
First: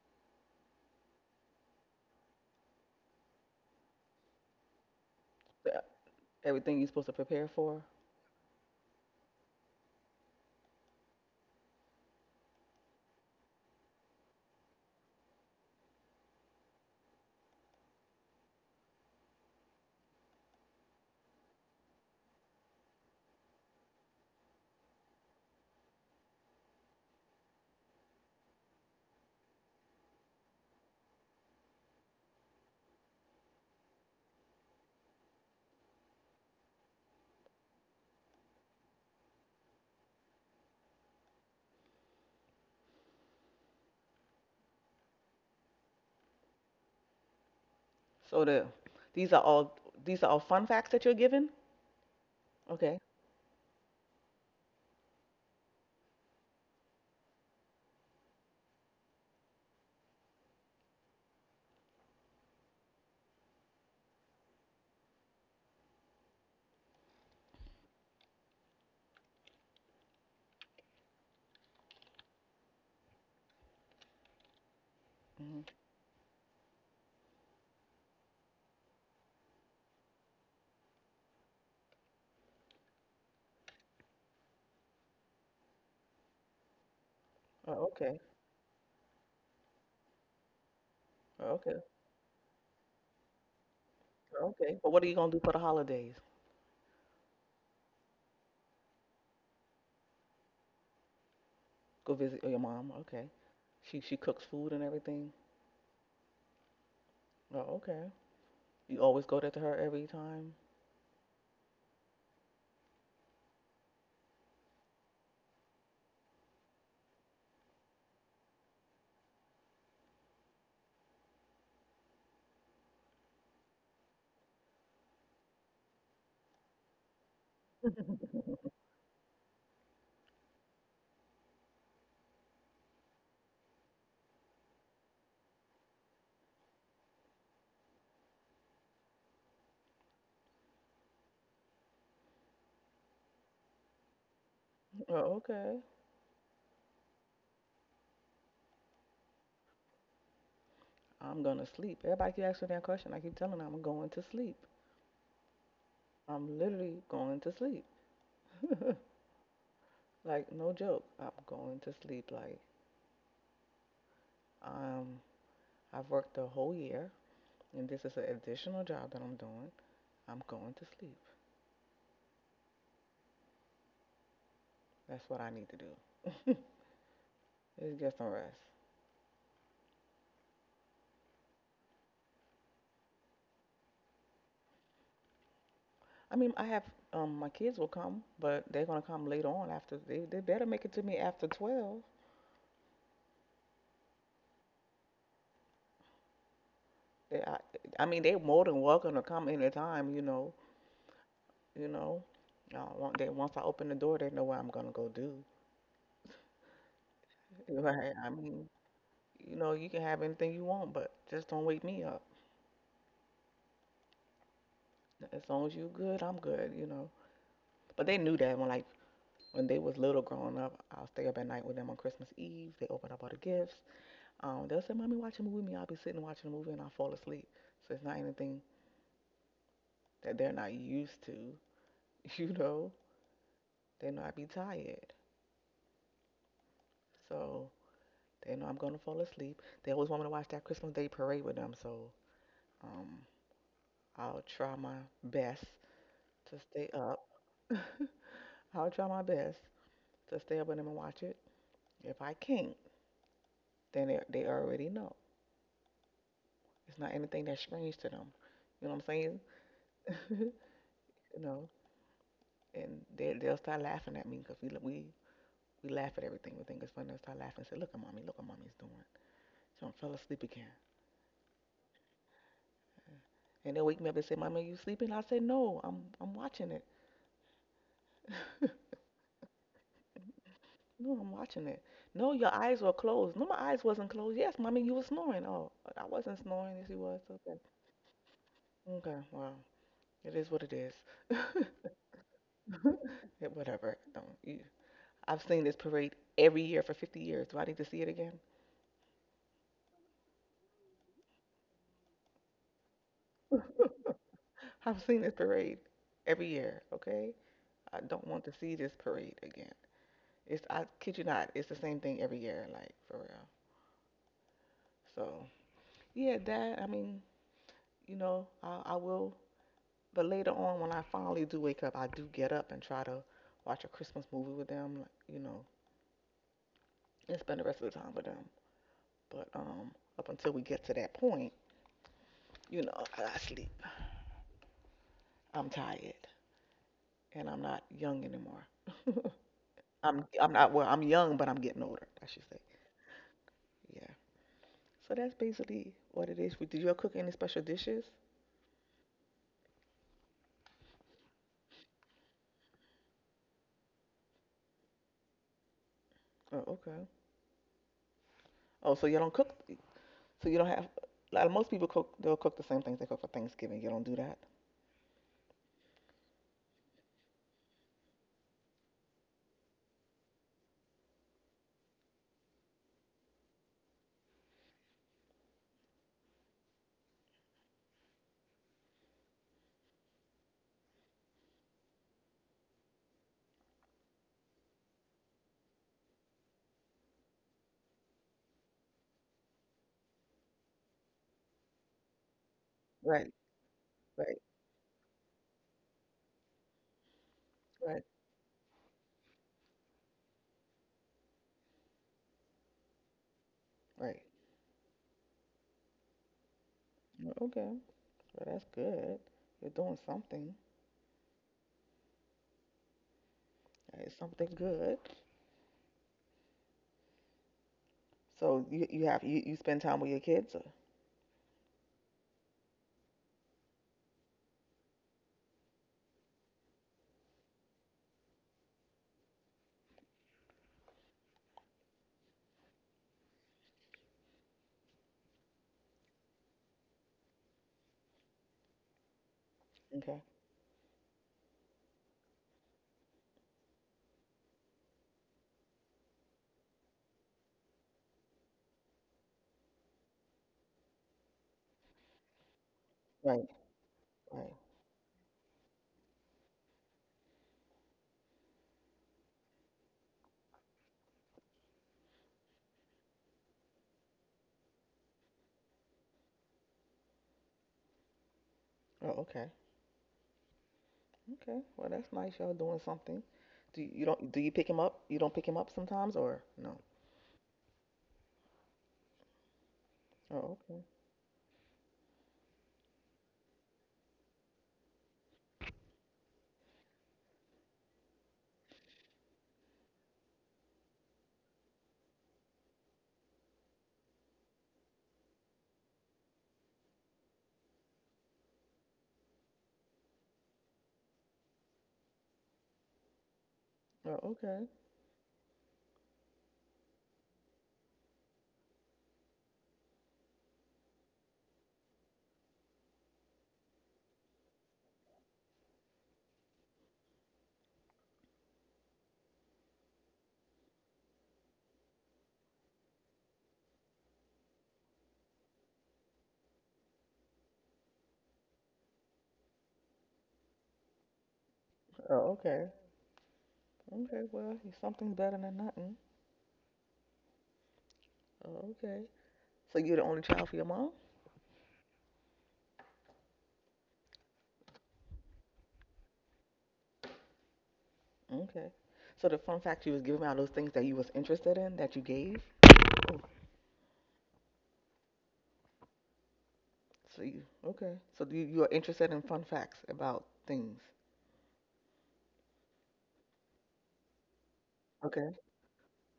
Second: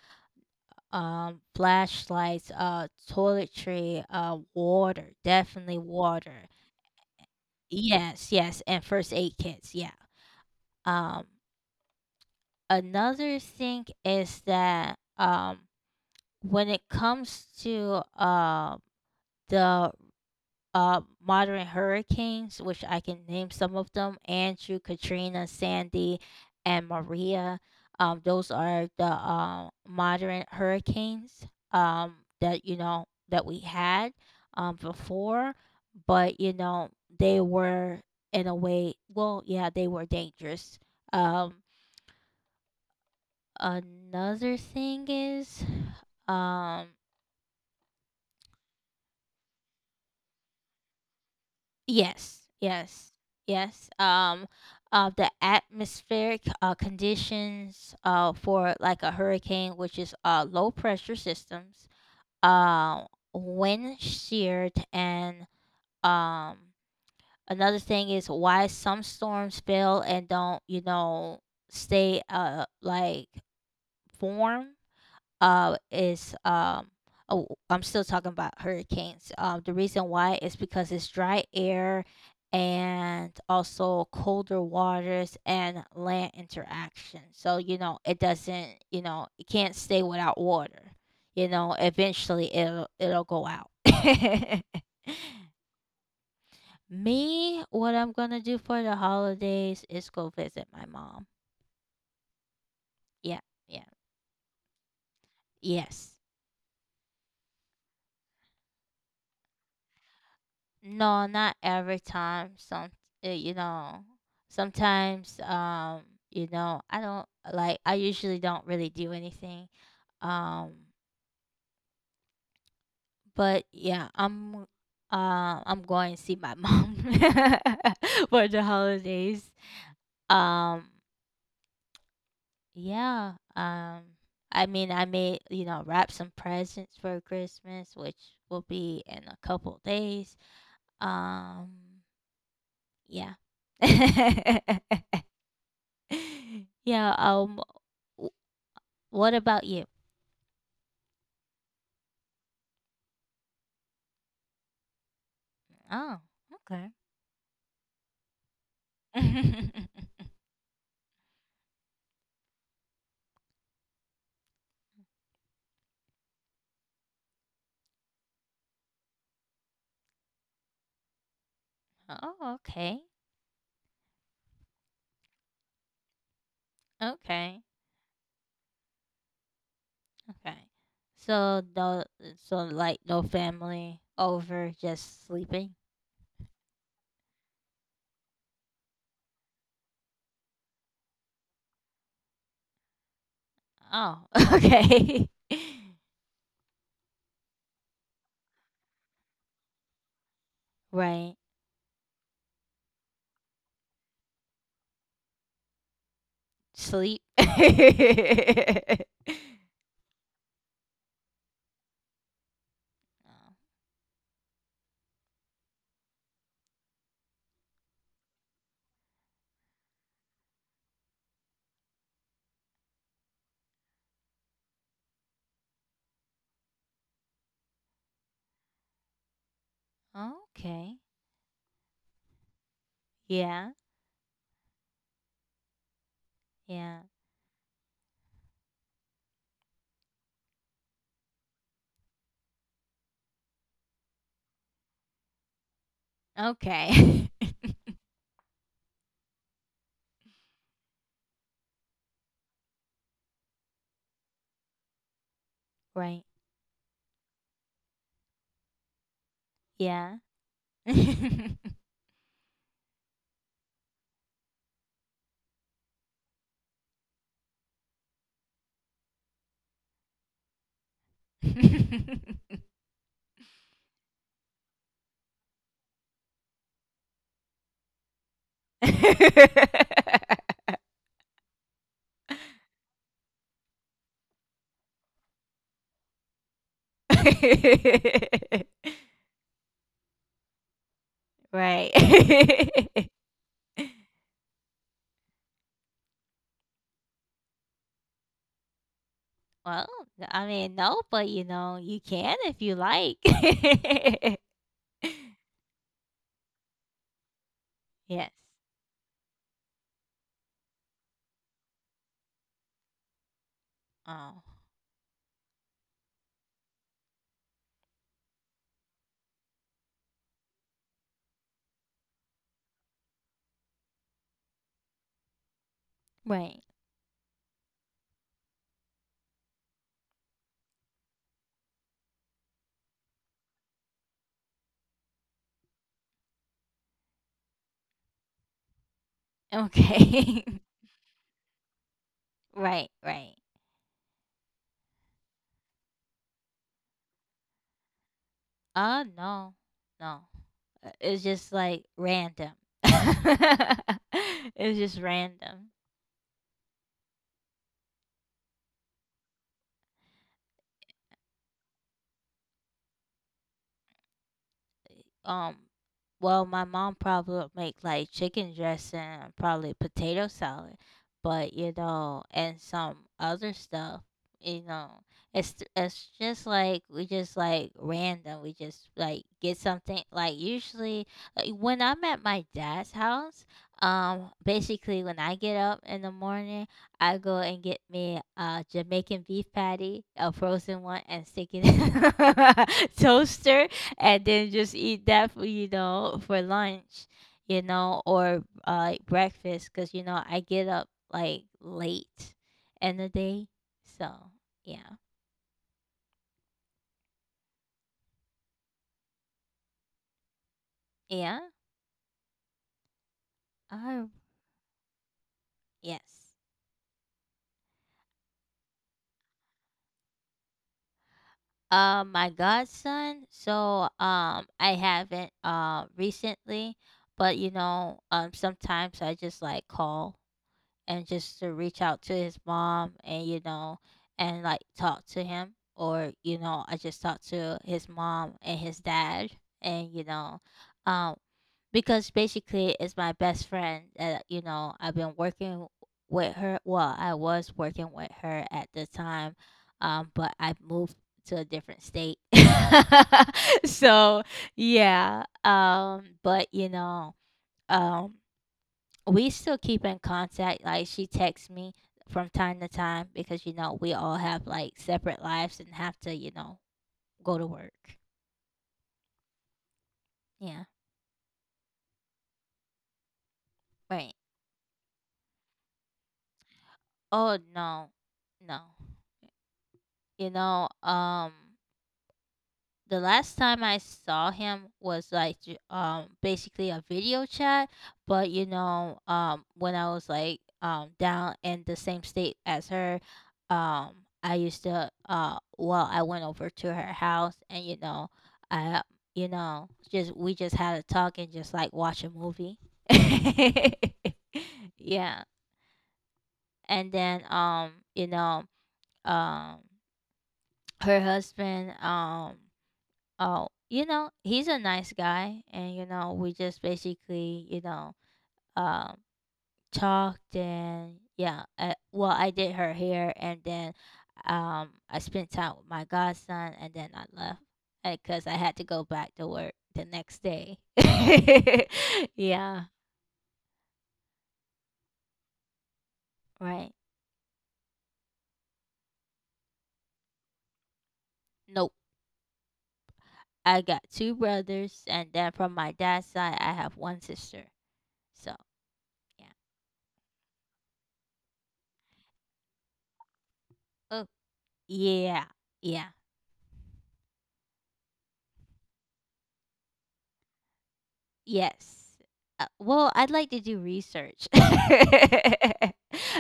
S1: um flashlights, toiletry, water, definitely
S2: Yeah,
S1: water.
S2: everything you're supposed to prepare for.
S1: Yes, yes, and first aid kits, yeah. um Another thing is that, when it comes to the modern hurricanes, which I can name some of them: Andrew, Katrina, Sandy, and Maria. Those are the modern hurricanes that, you know, that we had, before, but, you know, they were, in a way, well, yeah, they were dangerous. Um, Another thing is um
S2: So these are all these are all fun facts that you're given?
S1: yes,
S2: Okay.
S1: yes, yes. The atmospheric conditions for, like, a hurricane, which is low pressure systems, uh wind sheared, and um another thing is why some storms fail and don't, you know, stay like form,
S2: Mhm.
S1: is um oh, I'm still talking about hurricanes. The reason why is because it's dry air, and also colder waters and land interaction. So,
S2: Oh,
S1: you know, it
S2: okay.
S1: doesn't, you know, it can't stay without water. You
S2: Oh,
S1: know,
S2: okay.
S1: eventually it'll go out.
S2: Oh, okay. But what are you gonna do for the holidays?
S1: Me, what I'm gonna do for the holidays is go visit my mom.
S2: Go visit your mom. Okay.
S1: Yeah, yeah.
S2: She cooks food and everything.
S1: Yes.
S2: Oh, okay. You always go there to her every time.
S1: No, not every time. Some, you know, sometimes, you know, I don't like. I usually don't really do anything. Um, but yeah, I'm going to see my mom for the holidays. Um, yeah. I mean, I may, you know, wrap some presents for Christmas, which will be in a couple days. Um, yeah.
S2: Oh, okay.
S1: Yeah, w what about you?
S2: I'm gonna sleep. Everybody keep asking me that question. I keep telling them I'm going to sleep.
S1: Oh,
S2: I'm
S1: okay.
S2: literally going to sleep. Like no joke. I'm going to sleep. Like um, I've worked the whole year, and this is an additional job that I'm doing. I'm going to sleep.
S1: Oh, okay.
S2: That's what I need to do.
S1: Okay.
S2: Is get some rest.
S1: Okay. So no, so, like, no family over, just sleeping.
S2: I mean, I have my kids will come, but they're gonna come later on after they better make it to me after 12.
S1: Oh, okay.
S2: They I, I mean they're more than welcome to come anytime. You know,
S1: Right.
S2: you know. They, once I open the door, they know what I'm gonna go do.
S1: Sleep.
S2: Right? I mean, you know, you can have anything you want, but just don't wake me up. As long as you good, I'm good. You know. But they knew that when like when they was little growing up, I'll stay up at night with them on Christmas Eve. They open up all the gifts. They'll say, "Mommy, watch a movie." With me, I'll be sitting watching a movie and I will fall asleep. So it's not anything that
S1: Oh,
S2: they're not
S1: okay.
S2: used to. You know,
S1: Yeah.
S2: they know I be tired,
S1: Yeah.
S2: so they know I'm gonna fall asleep. They always want me to watch that Christmas Day parade with them, so um, I'll try my best to stay up.
S1: Okay.
S2: I'll try my best to stay up with them and watch it. If I can't, then they already know.
S1: Right.
S2: It's not anything that's strange to them. You know what I'm saying?
S1: Yeah.
S2: You know, and they they'll start laughing at me because we laugh at everything. We think it's funny. I start laughing and say, look at mommy. Look what mommy's doing. She done fell asleep again. And they wake me up and say, mommy, are you sleeping? I say, no, I'm watching it. No, I'm watching it. No, your eyes were closed. No, my eyes wasn't closed. Yes, mommy, you were snoring. Oh, I wasn't snoring. Yes, you was. Okay. Okay. Well, it is what it is.
S1: Right.
S2: Yeah, whatever. Don't. I've seen this parade every year for 50 years. Do I need to see it again?
S1: Well, I mean, no, but you know, you can if you like.
S2: I've seen this parade every year. Okay. I don't
S1: Yes.
S2: want to see this parade again. It's, I kid you not, it's the same thing every year, like for real.
S1: Oh,
S2: So yeah, that I mean, you know, I will. But later on, when I finally do wake up, I do get up and try to watch a Christmas movie with them, like, you know,
S1: right.
S2: and spend the rest of the time with them. But up until we get to that point, you know, I gotta sleep. I'm tired and I'm not young anymore. I'm
S1: Okay.
S2: I'm not well. I'm young, but I'm getting older, I should say.
S1: Right, right.
S2: Yeah. So that's basically what it is. Did you all cook any special dishes?
S1: No. No. It's just like random. It's just random.
S2: Oh, okay. Oh, so you don't cook? So you don't have, like most people cook, they'll cook the same things they cook for Thanksgiving. You don't do that.
S1: um well, my mom probably would make, like, chicken dressing and probably potato salad. But, you know, and some other stuff, you know, it's just like, we just like random, we just like get something, like, usually, like, when I'm at my dad's house. Basically when I get up in the morning, I go and get me a Jamaican beef patty, a frozen one, and stick it in
S2: Right,
S1: toaster, and
S2: right,
S1: then just eat that for, you know, for lunch, you know,
S2: right.
S1: or like breakfast, because, you know, I get up like late in the day. So
S2: Right.
S1: yeah.
S2: Mm, okay. Well, that's good. You're doing something.
S1: yeah uh,
S2: It's something good.
S1: yes.
S2: So you spend time with your kids? Or-
S1: My godson, so I haven't, recently, but, you know, sometimes I just like call and just to reach out to his mom, and, you know, and, like, talk to him, or, you know, I just talked to his mom and his dad. And, you
S2: okay.
S1: know, um because basically it's my best friend that, you know, I've been working with her. Well, I was working with her at the time. But I moved to a different state.
S2: Right.
S1: So
S2: Right.
S1: yeah. But, you know, um we still keep in contact. Like, she texts me from time to time because, you know, we all have, like, separate lives and have to, you know, go to work.
S2: Oh, okay.
S1: Yeah.
S2: Okay. Well, that's nice. Y'all doing something. Do you, you
S1: Right.
S2: don't, do you pick him up? You don't pick him up sometimes or no?
S1: Oh no, no. You
S2: Oh,
S1: know,
S2: okay.
S1: the last time I saw him was, like, basically a video chat, but, you know, when I was, like, down in the same state as her, um I used to well, I went over to her house, and, you know, I you know just we just had a talk and just, like, watch a movie.
S2: Oh, okay.
S1: Yeah, and then, you know, um her husband, oh, you know, he's a nice guy, and, you know, we just basically, you know, um, talked and yeah. Well, I did her hair, and then, I spent time with my godson, and then I left because I had to go back to work the next day.
S2: Oh,
S1: Yeah,
S2: okay. Okay. Well, something's better than nothing.
S1: right.
S2: Oh, okay. So you're the only child for your mom?
S1: Nope. I got two brothers, and then from my dad's side, I have one sister. So
S2: Okay. So
S1: yeah.
S2: the fun fact you was giving me are those things that you was interested in that you gave. Oh,
S1: Oh yeah, yeah.
S2: so you okay? So you are interested in fun facts about things.
S1: Yes. Well, I'd like to do research.
S2: Okay.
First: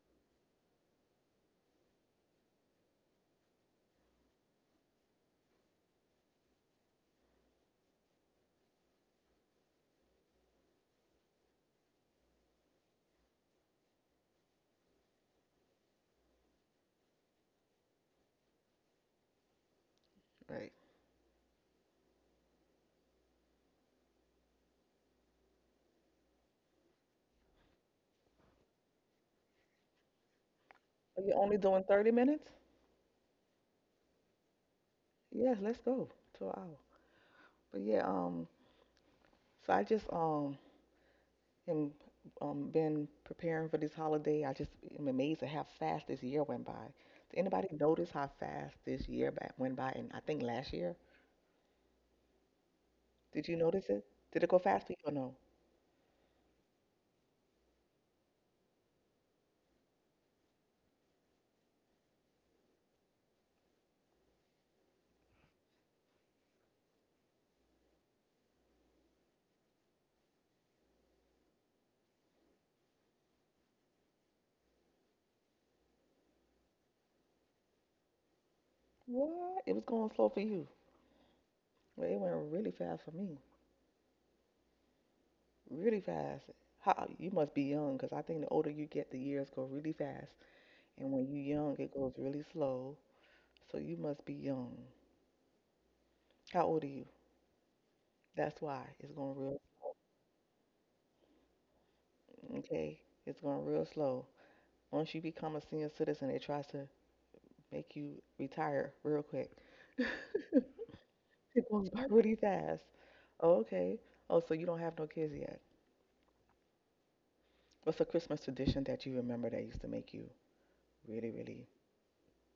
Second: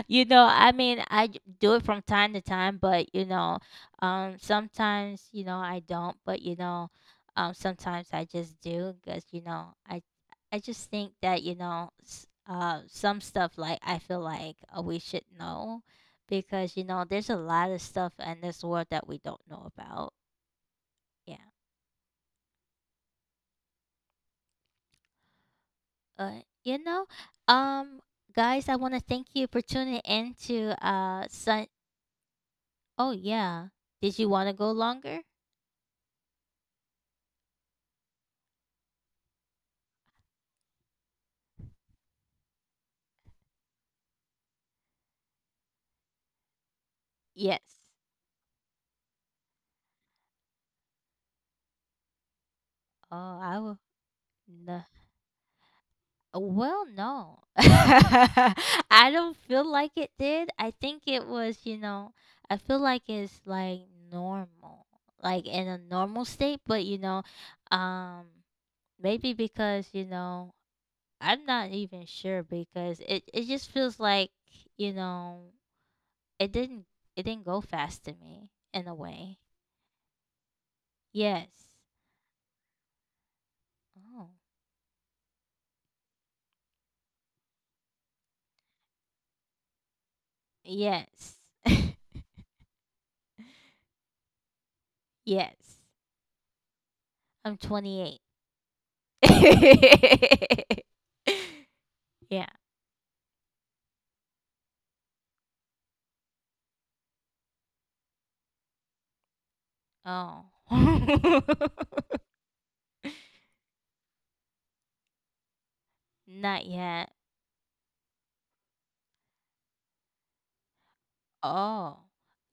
S1: You know, I mean, do it from time to time, but, you know, sometimes, you know, I don't, but, you know, sometimes I just do because, you know, I just think that, you know, some stuff, like, I feel like, we should know because, you know, there's a lot of stuff in this world that we don't know about.
S2: Right.
S1: Yeah. uh, you know, um, guys, I want to thank you for tuning in to
S2: Are you only
S1: Sun.
S2: doing 30 minutes?
S1: Oh yeah, did you want to go longer?
S2: Yes. Let's go to an hour. But yeah. So I just am been preparing for this holiday. I just am amazed at how fast this year went by. Did anybody
S1: Yes.
S2: notice how fast this year went by? And I think last year.
S1: Oh,
S2: Did you
S1: I will.
S2: notice it? Did it go
S1: No.
S2: fast for you or no?
S1: Well, no, I don't feel like it did. I think it was, you know, I feel like it's like normal, like in a normal state. But, you know, um, maybe because, you know, I'm not even sure because it just feels like, you know, It didn't it didn't go fast to me in a way.
S2: What? It was going slow for you.
S1: Yes.
S2: Well, it went really fast for me,
S1: Oh.
S2: really fast. How, you must be young, 'cause I think the older you get, the years go really fast. And when
S1: Yes.
S2: you're young, it goes really slow. So you must be young.
S1: Yes.
S2: How old are you?
S1: I'm 28.
S2: That's why it's going real.
S1: Yeah.
S2: Okay, it's going real slow. Once you become a senior citizen, it tries to make you retire real quick.
S1: Oh.
S2: It goes by really fast. Oh, okay. Oh, so you don't have no kids yet.
S1: Not yet.
S2: What's a Christmas tradition that you remember that used to make you really, really
S1: Oh.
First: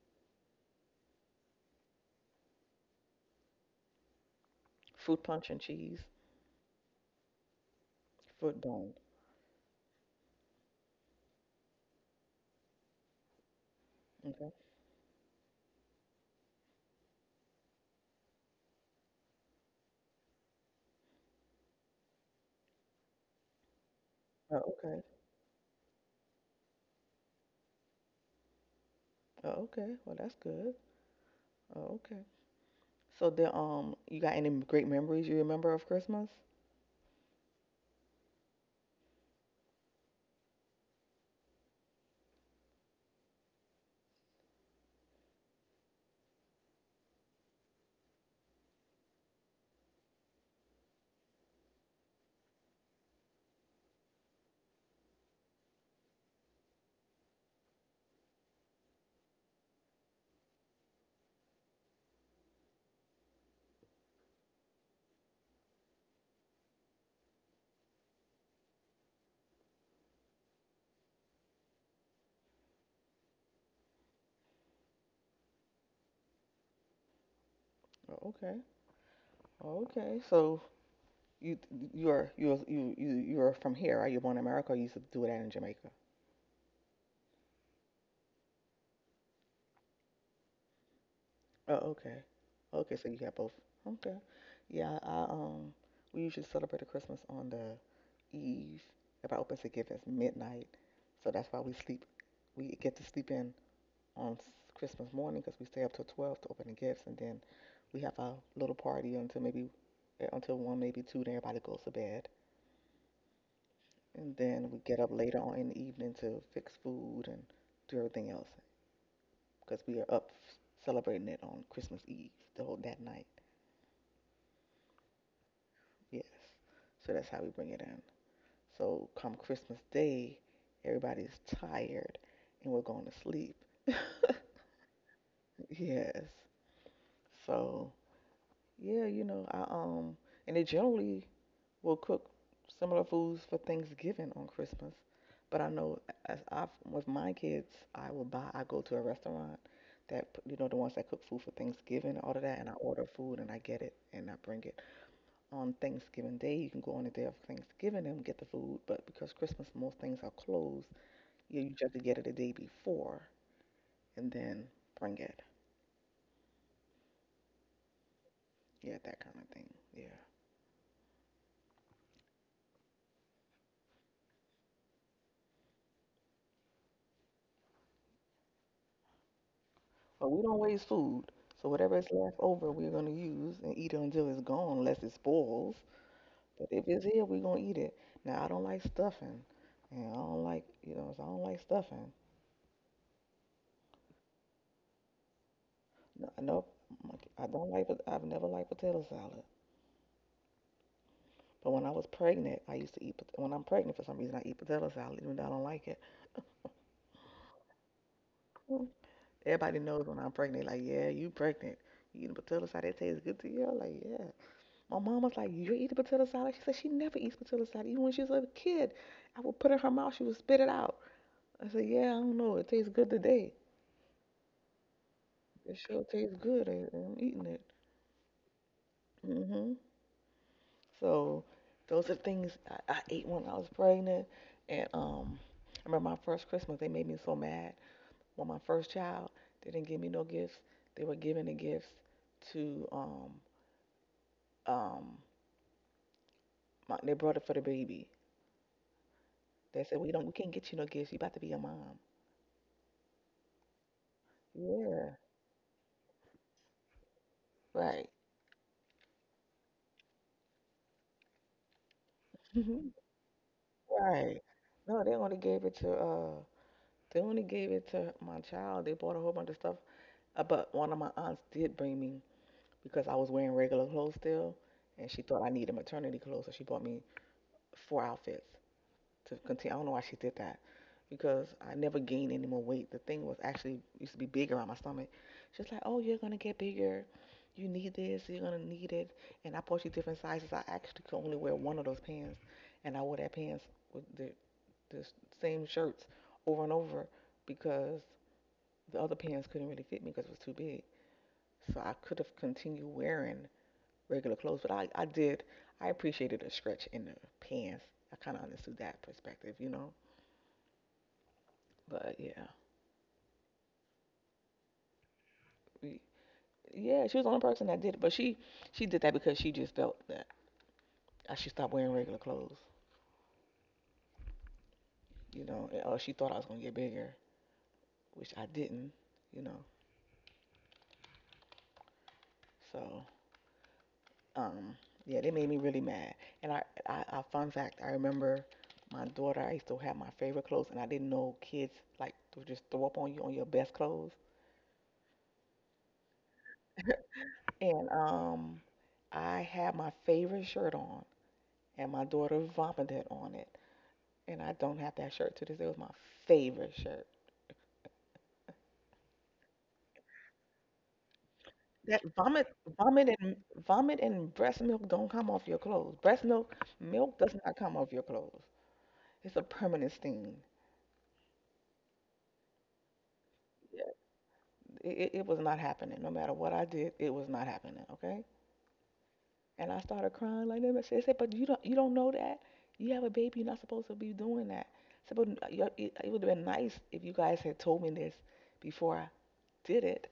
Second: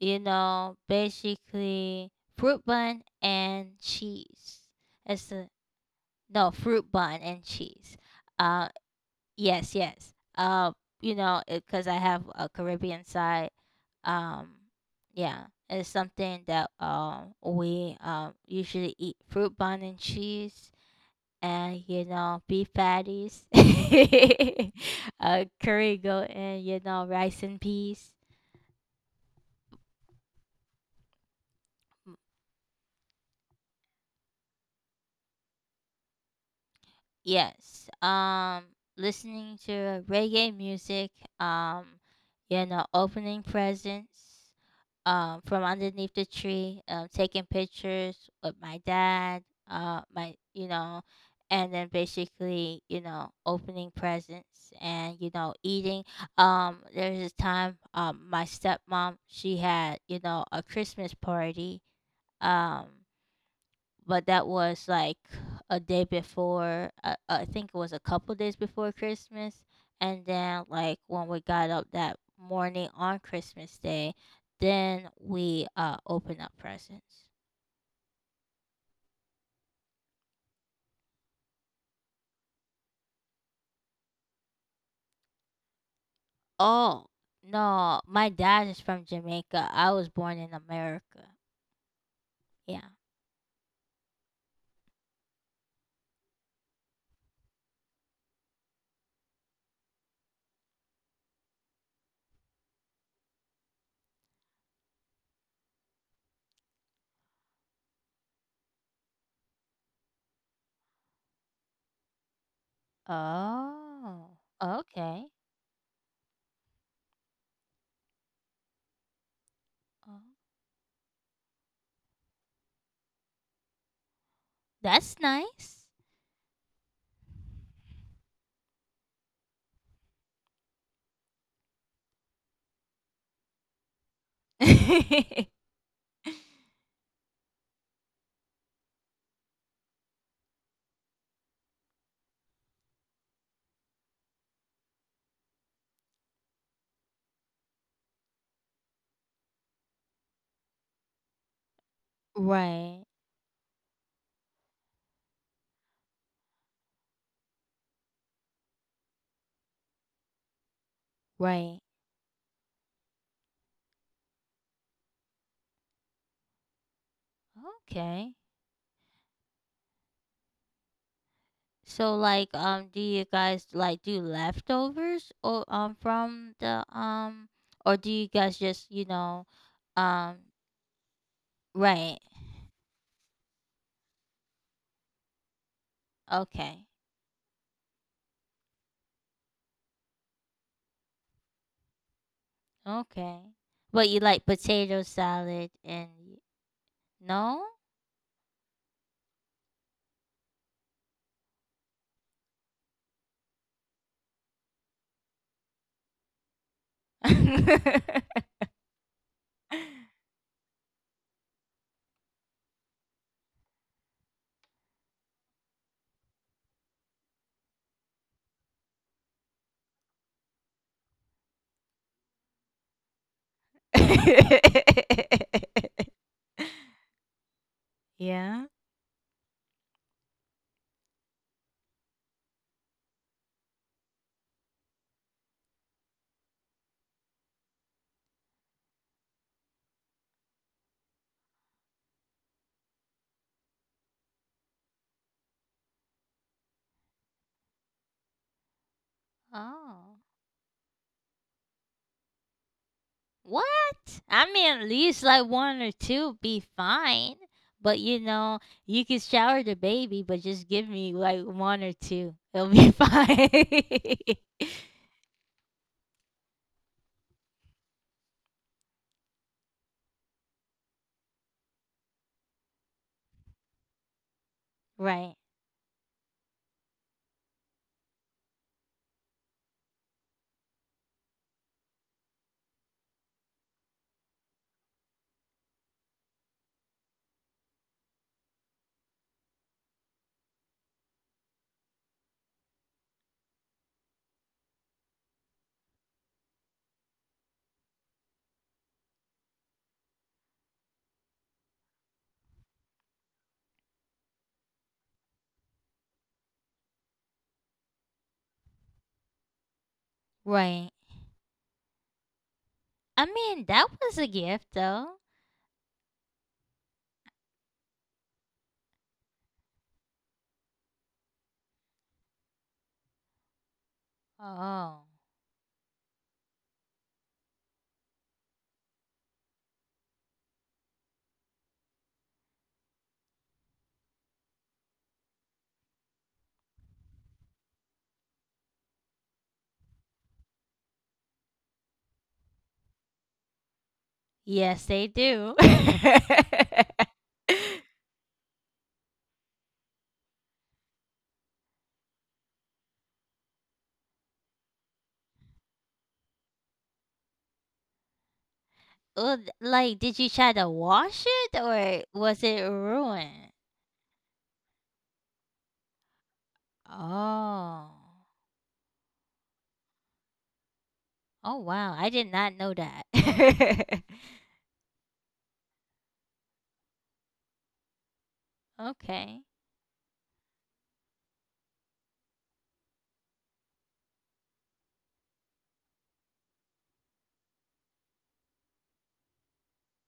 S1: You know, basically fruit bun and cheese.
S2: food
S1: It's the
S2: punch and cheese?
S1: No, fruit bun and cheese.
S2: Foot
S1: Uh
S2: bone.
S1: Yes, yes. You know, because I have a Caribbean side. Um,
S2: Okay.
S1: yeah, it's something that we usually eat fruit bun and cheese, and, you know, beef patties,
S2: Oh, okay.
S1: curry goat, and, you know, rice and peas.
S2: Oh, okay. Well, that's good. Oh, okay. So then, you got any great memories you remember of Christmas?
S1: Yes. Listening to reggae music, um you know, opening presents from underneath the tree, taking pictures with my dad, uh my you know, and then basically, you know, opening presents and, you know, eating. There's a time my stepmom, she had, you know, a Christmas party. Um but that was like a day before, I think it was a couple days before Christmas, and then, like, when we got up that morning on Christmas Day, then we opened up presents.
S2: Oh, okay. Oh, okay. So you you're from here, right? You're born in America. Or you used to do that in Jamaica.
S1: Oh no, my dad is from Jamaica. I was born in America.
S2: Oh, okay.
S1: Yeah.
S2: Okay. So you got both. Okay. Yeah. I we usually celebrate the Christmas on the eve. If I open to give, it's midnight. So that's why we sleep. We get to sleep in on Christmas morning because we stay up till 12 to open the gifts, and then we have our little party until maybe eh, until one, maybe two. Then everybody goes to bed, and
S1: Oh,
S2: then we get up
S1: okay.
S2: later on in the evening to fix food and do everything else because we are
S1: Oh,
S2: up celebrating it on Christmas Eve, the whole that night.
S1: that's nice.
S2: Yes, so that's how we bring it in. So come Christmas Day, everybody's tired and we're going to sleep. Yes. So yeah, you know, I and it generally will cook similar foods for Thanksgiving on Christmas. But I know as I, with my kids, I will buy. I go to a restaurant that, you know, the ones that cook food for Thanksgiving, all of that, and I
S1: Right,
S2: order food and I get it and I bring it on Thanksgiving Day. You can go on the day of Thanksgiving and get the food, but because Christmas most things are closed, you
S1: right.
S2: just have to get it the day before and then bring it.
S1: Okay.
S2: Yeah, that kind of thing. Yeah,
S1: So, like, do you guys like do leftovers, or from the or do you guys just, you know,
S2: but
S1: um
S2: we don't waste food. So whatever is
S1: right.
S2: left over, we're gonna use and eat it until it's gone, unless it spoils. But if
S1: Okay.
S2: it's here, we gonna eat it. Now I don't like stuffing, and I don't like, you know, so I don't like stuffing.
S1: Okay. But you like potato salad and
S2: No, nope. I
S1: no?
S2: don't like I've never liked potato salad. But when I was pregnant, I used to eat when I'm pregnant, for some reason, I eat potato salad, even though I don't like it. Mm. Everybody knows when I'm pregnant. Like, yeah, you pregnant. You eating potato salad. It tastes good to you. I'm like, yeah. My mom was like, you eat potato salad. She said she never eats potato salad. Even when she was a kid, I would put it in her mouth. She would spit it out. I said, yeah, I don't know. It tastes good today. It sure tastes good. I'm eating it.
S1: Yeah.
S2: Hmm So those are things I ate when I was pregnant. And I remember my first Christmas, they made me so mad. When my first child, they didn't give me no gifts. They were giving the gifts to um. They brought it for the baby. They said,
S1: Oh.
S2: we can't get you no gifts. You about to be a mom."
S1: What? I mean, at
S2: Yeah,
S1: least like one or two be fine. But,
S2: right,
S1: you know, you can shower the baby, but just give me like one or two. It'll be fine.
S2: right. No, they only gave it to they only gave it to my child. They bought a whole bunch of stuff. But one of my aunts did bring me, because I was wearing regular clothes still, and she
S1: Right,
S2: thought I needed maternity clothes, so she bought me four outfits to continue. I don't know why she did that because I never gained any more weight. The thing was actually used to be bigger on my stomach. She's like, "Oh, you're gonna get bigger. You need this. You're gonna need it." And I bought you different sizes. I actually could only wear one of those pants, and I wore that pants with the same shirts over and over because the other pants couldn't really fit me because it was too big. So I could have continued wearing regular clothes, but I did. I appreciated a stretch in the pants. I kind of understood that perspective, you know.
S1: right.
S2: But yeah,
S1: I mean, that was a gift though.
S2: we, yeah, she was the only person that did it. But she did that because she just felt that I should stop wearing regular clothes,
S1: Oh,
S2: you know. Or she thought I was gonna get bigger, which I didn't, you know. So um, yeah, they made me really mad. And I, I fun fact, I remember my daughter. I used to have my favorite clothes, and I didn't know kids like to just throw up on you on your best clothes.
S1: yes, they do.
S2: And I had my favorite shirt on, and my daughter vomited on it. And I don't have that shirt to this day. It was my favorite shirt.
S1: Oh, like, did you try to wash it
S2: That
S1: or was
S2: vomit,
S1: it
S2: vomit, and
S1: ruined?
S2: vomit and breast milk don't come off your clothes. Breast milk, milk does not come off
S1: Oh,
S2: your clothes. It's a permanent stain.
S1: oh wow, I did not know that.
S2: Yeah, it was not happening. No matter what I did, it was not happening. Okay.
S1: Okay.
S2: And I started crying like that. They said, "But you don't know that. You have a baby. You're not supposed to be doing that." I said, "But you- it would have been nice if you guys had told me this before I did it.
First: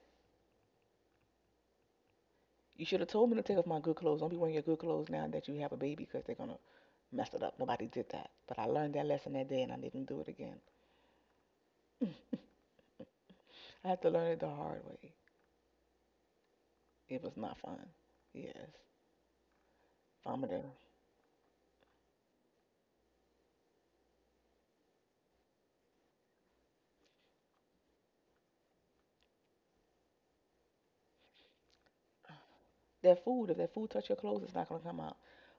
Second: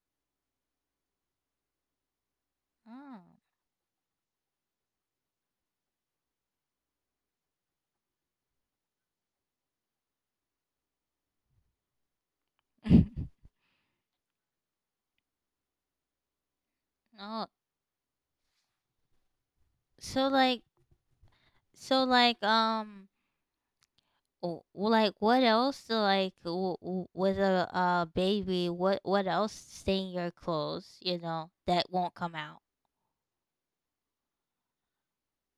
S2: You should have
S1: Oh.
S2: told me to take off my good clothes. Don't be wearing your good clothes now that you have a baby because they 'cause they're gonna mess it up. Nobody did that. But I learned that lesson that day, and I didn't do it again. I had to learn it the hard way. It was
S1: Oh,
S2: not fun. Yes,
S1: so like,
S2: vomiting.
S1: so, like, like, what else? Like, with a baby, what else stay in your clothes? You know that won't come out.
S2: Their food. If their food touch your clothes, it's not gonna come out.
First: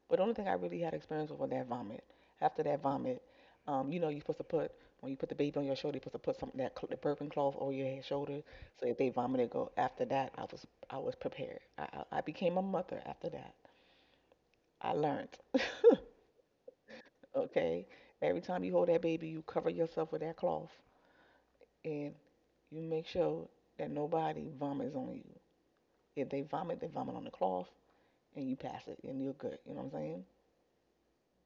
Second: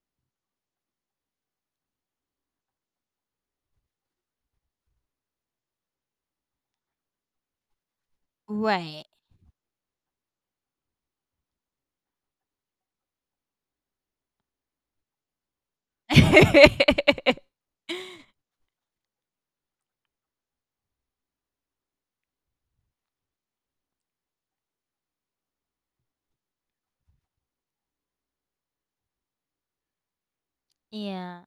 S2: But the only thing I really had experience with was that vomit. After that vomit, you know you're supposed to put, when you put the baby on your shoulder, you're supposed to put something that the burping cloth over your head shoulder. So if
S1: Right.
S2: they vomit, it go. After that, I was prepared. I became a mother after that. I learned. Okay, every time you hold that baby, you cover yourself with that cloth and you make sure that nobody vomits on you. If they vomit, they vomit on the cloth and you pass it and you're good. You know what I'm saying?
S1: Yeah.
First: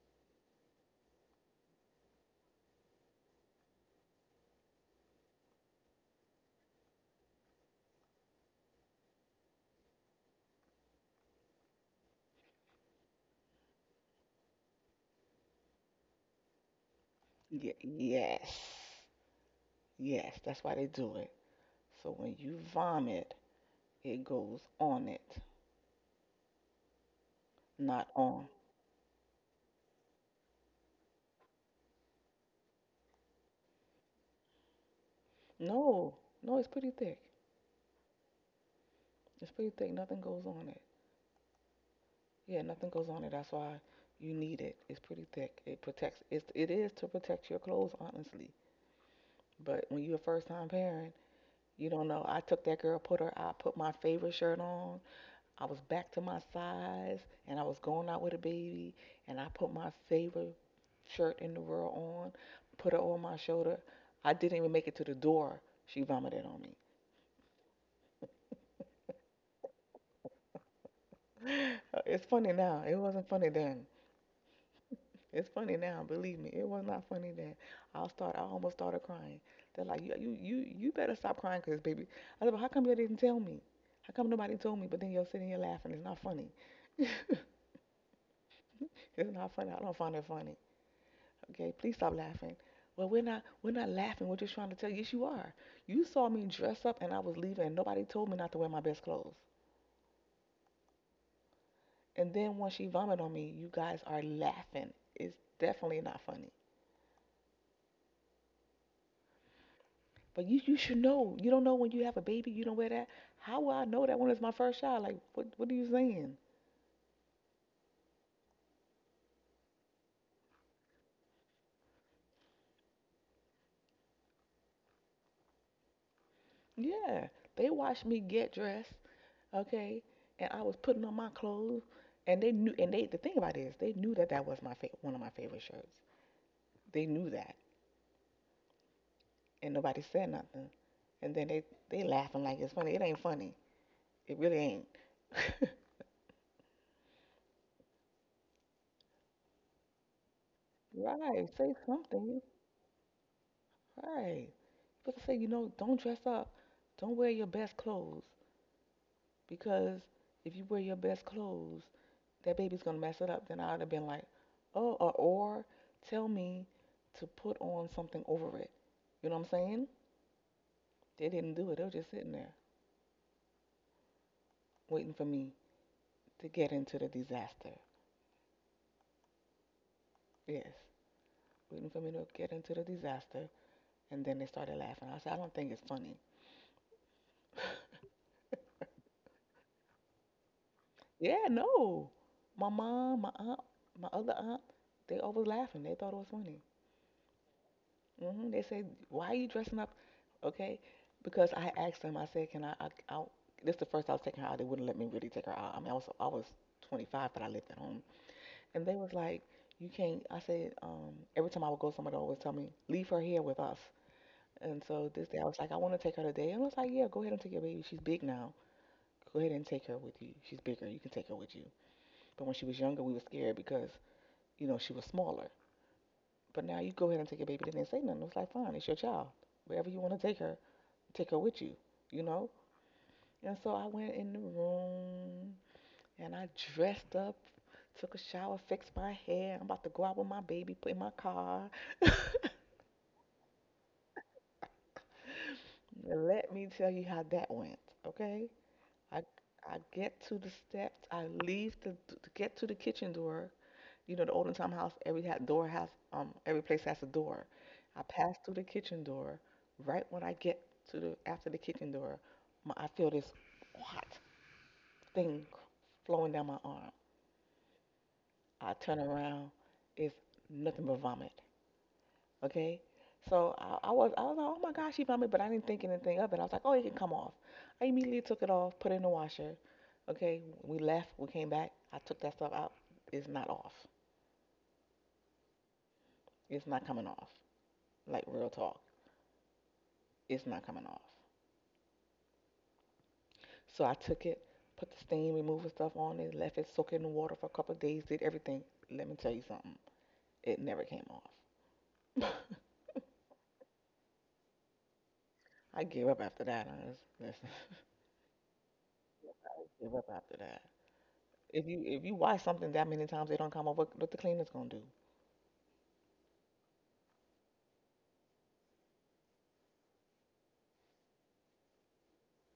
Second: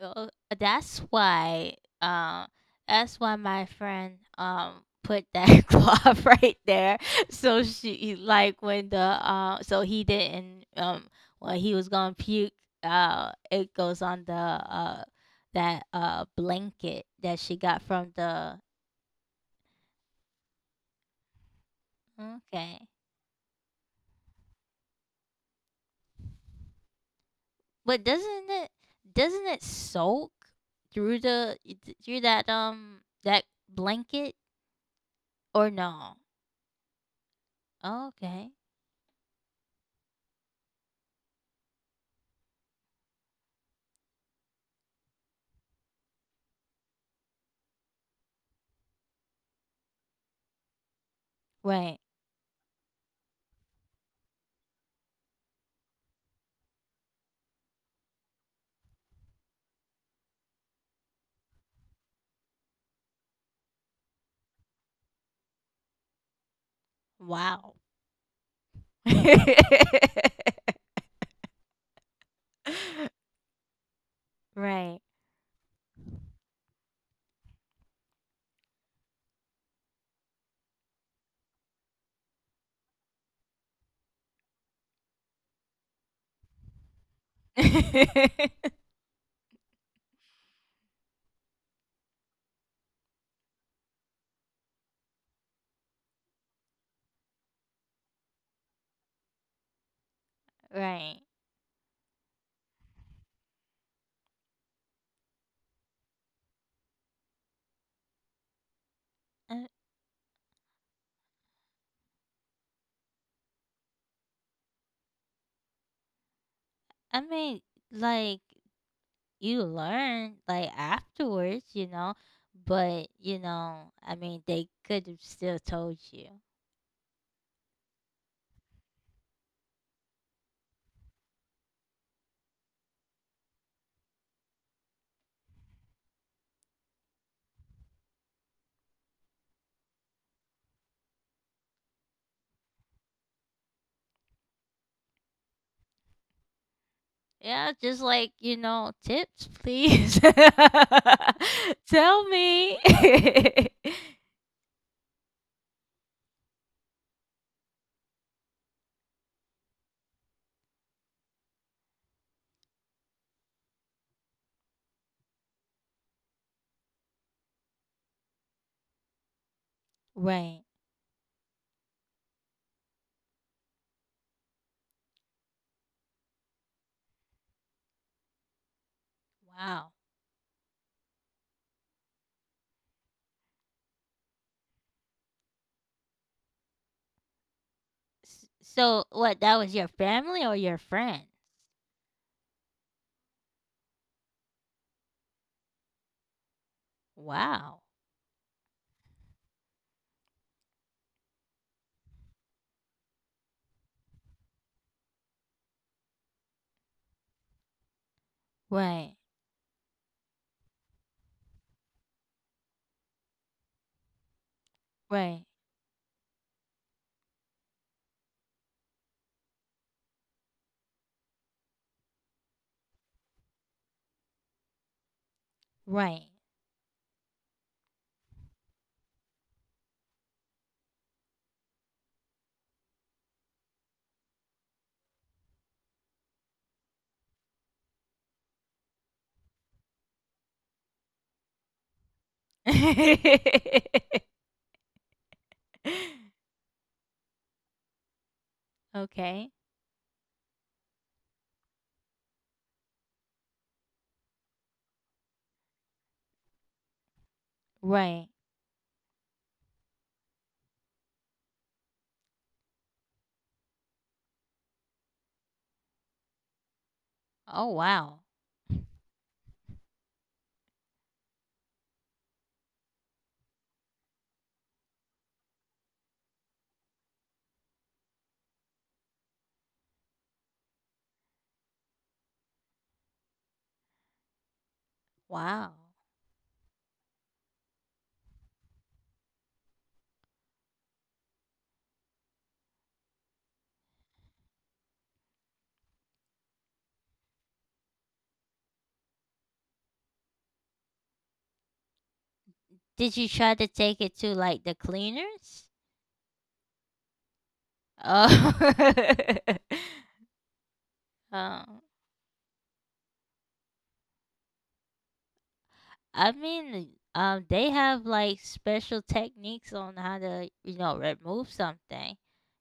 S1: Uh, that's why um that's why my friend put that cloth right there, so she, like, when the so he didn't when he was gonna puke, it goes on the that blanket that she got from the—
S2: Yes. Yes, that's why they do it. So when you
S1: Okay,
S2: vomit, it goes on it,
S1: but
S2: not
S1: doesn't
S2: on.
S1: it doesn't it soak through the through that that blanket, or no?
S2: No, no, it's pretty thick.
S1: Okay.
S2: It's pretty thick. Nothing goes on it. Yeah, nothing goes on it. That's why you need it. It's pretty thick. It protects. It is to protect your clothes, honestly. But when you're a first time parent, you
S1: Right.
S2: don't know. I took that girl, put her. I put my favorite shirt on. I was back to my size and I was going out with a baby and I put my favorite shirt in the world on, put it on my shoulder. I didn't even make it to the door. She vomited on me.
S1: Wow.
S2: It's funny now. It wasn't funny then.
S1: Right.
S2: It's funny now. Believe me, it was not funny then. I start. I almost started crying. They're like, you better stop crying, 'cause baby. I said, but how come you didn't tell me? How come nobody told me? But then you're sitting here laughing. It's not funny. It's not funny. I don't find it funny. Okay, please stop laughing. Well, we're not laughing. We're just trying to tell you. Yes, you are. You saw me dress up and I was leaving and nobody told me not to wear my best clothes.
S1: Right.
S2: And then when she vomited on me, you guys are laughing. It's definitely not funny.
S1: I,
S2: But you should know. You don't know when you have a baby, you don't wear that. How will I know that when it's my first child? Like, what are you saying?
S1: I mean, like, you learn, like, afterwards, you know, but, you know, I mean, they could have still told you.
S2: Yeah. They watched me get dressed, okay, and I was putting on my clothes and they knew, and the thing about it is they knew that that was my one of my favorite shirts. They knew that, and nobody said nothing. And then they laughing like it's funny. It ain't funny. It really ain't.
S1: Yeah, just like, you know, tips, please.
S2: Right. Say
S1: Tell
S2: something.
S1: me.
S2: Right. People say, you know, don't dress up. Don't wear your best clothes, because if you wear your best clothes, that baby's gonna mess it up. Then I'd have been like, oh, or tell me to put on something over it. You know what I'm saying?
S1: Right.
S2: They didn't do it. They were just sitting there waiting for me to get into the disaster.
S1: Wow.
S2: Yes, waiting for me to get into the disaster. And then they started laughing. I said, I don't think it's funny.
S1: So, what, that was your family or your friends?
S2: Yeah, no. My mom, my aunt, my other aunt, they always laughing. They thought it was funny.
S1: Wow.
S2: Hmm They said, why are you dressing up? Okay. Because I asked them, I said, can I, this is the first I was taking her out. They wouldn't let me really take her out. I mean, I was 25, but I lived at home. And they was
S1: Right.
S2: like, you can't, I said, every time I would go somewhere, they always tell me, leave her here with us. And so this day
S1: Right.
S2: I was like, I want to take her today. And I was like, yeah, go ahead and take your baby. She's big now. Go ahead and take her with you. She's bigger. You can take her with you. But when she was younger, we were scared because, you know, she was smaller.
S1: Right.
S2: But now you go ahead and take your baby. They didn't say nothing. It was like, fine, it's your child. Wherever you want to take her with you, you know? And so I went in the room and I dressed up, took a shower, fixed my hair. I'm about to go out with my baby, put in my car. Let me tell you how that went, okay? I
S1: Okay.
S2: I get to the steps, I leave the to get to the kitchen door. You know, the olden time house, every door has, every place has a door. I
S1: Right.
S2: pass through the kitchen door. Right when I get to the after the kitchen door, I feel this hot thing flowing down my arm.
S1: Oh wow.
S2: I turn around, it's nothing but vomit. Okay, so I was like, oh my gosh, she vomited, but I didn't think anything of it. I was like, oh, it can come off. I immediately took it off, put it in the washer. Okay, we left, we came back. I took that stuff out. It's not off.
S1: Wow.
S2: It's not coming off. Like real talk. It's not coming off. So I took it, put the steam remover stuff on it, left it soak in the water for a couple of days, did everything. Let me tell you something. It never came off.
S1: Did you try to take it to like the cleaners?
S2: I gave up after that. I just, listen,
S1: Oh.
S2: I gave up after that.
S1: Oh.
S2: If you wash something that many times, it don't come off. What the cleaner's gonna do?
S1: I mean, they have, like, special techniques on how to, you know, remove something.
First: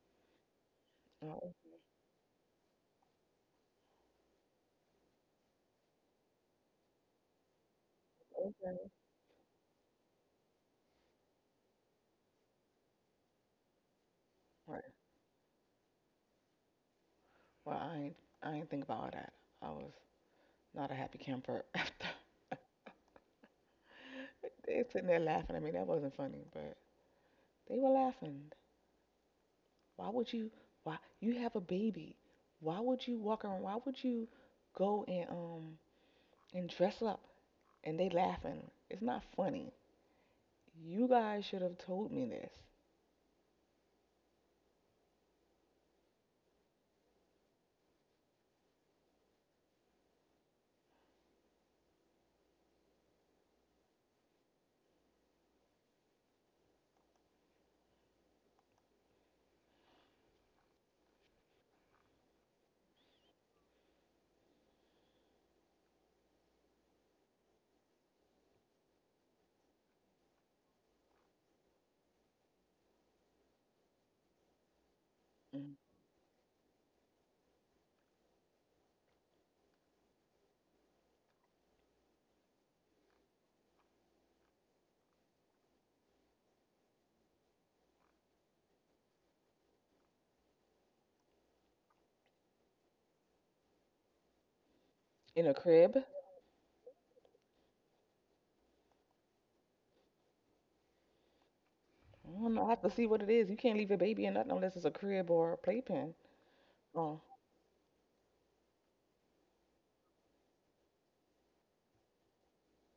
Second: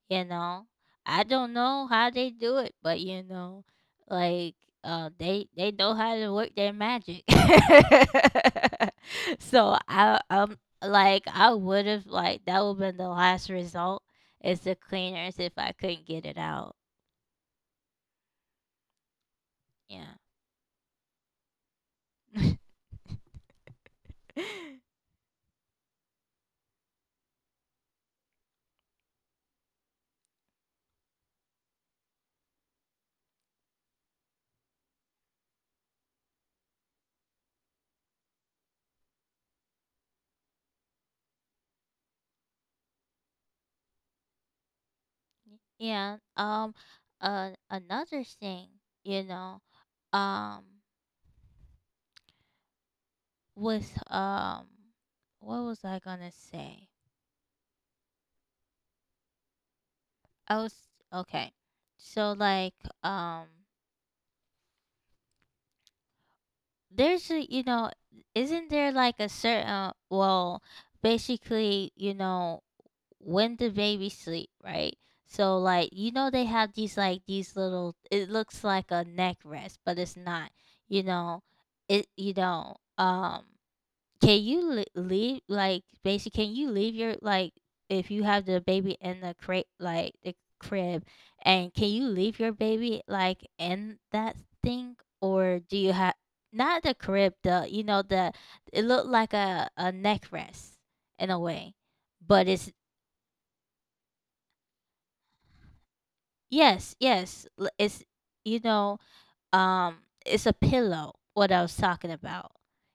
S1: You know, I
S2: Oh,
S1: don't know how they do it, but, you know, like, they know how to work their magic.
S2: okay.
S1: So I, like, I would have, like, that would been the last result is the
S2: Right.
S1: cleaners if I couldn't get it out.
S2: Well, I ain't think about all that. I was
S1: Yeah.
S2: not a happy camper after. They sitting there laughing at me. That wasn't funny, but they were laughing. Why would you? Why you have a baby? Why would you walk around? Why would you go and dress up? And they laughing. It's not funny. You guys should have told me this.
S1: Yeah. Another thing, you know, um, with what was I gonna say? I was Okay. So, like, um, there's a, you know, isn't there like a certain, well, basically, you know, when the baby sleep, right? So,
S2: Mm.
S1: like, you know, they have these, like, these little— it looks like a neck rest, but it's not. You know, it— you know, Can leave, like, basically can you leave your, like, if you have the baby in the crib, like the crib, and can you leave your baby, like, in that thing,
S2: In a
S1: or do you
S2: crib?
S1: have— not the crib, the, you know, the— it looked like a neck rest, in a way,
S2: I
S1: but
S2: don't know. I
S1: it's—
S2: have to see what it is. You can't leave your baby in nothing unless it's a crib or a playpen.
S1: yes,
S2: Oh,
S1: yes, it's, you know, um it's a pillow, what I was talking about.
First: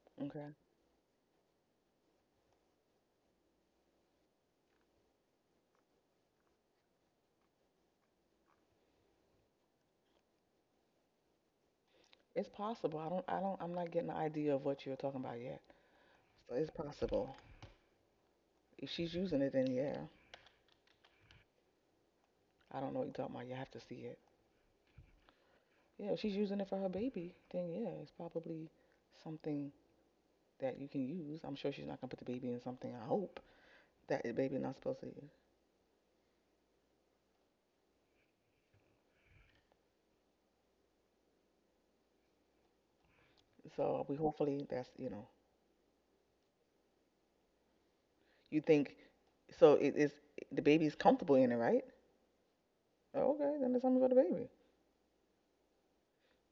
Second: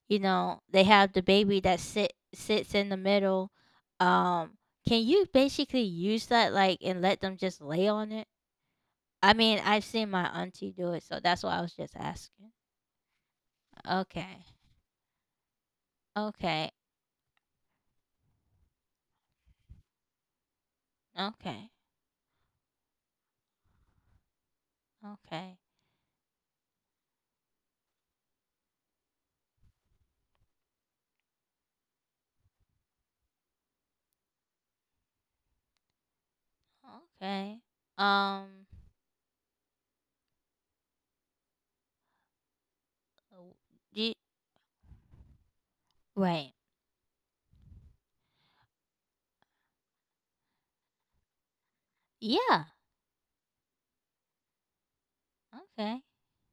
S1: You
S2: okay.
S1: know, they have the baby that sits in the middle. um can you basically use that, like, and let them just lay on it? I mean, I've seen my auntie do it, so that's why I was just asking.
S2: It's possible. I don't. I'm not getting the
S1: Okay.
S2: idea of what you're talking about yet. So
S1: Okay.
S2: it's possible. If she's using it, then yeah.
S1: Okay.
S2: I don't know what you're talking about. You have to see it.
S1: Okay.
S2: Yeah, if she's using it for her baby, then yeah, it's probably something that you can use. I'm sure she's not gonna put the baby in something. I hope that the baby not supposed to use.
S1: Okay. um do
S2: So
S1: you-
S2: we hopefully that's, you know,
S1: Wait.
S2: you think so it is the baby's comfortable in it, right?
S1: Yeah.
S2: Oh, okay, then there's something for the baby.
S1: Okay.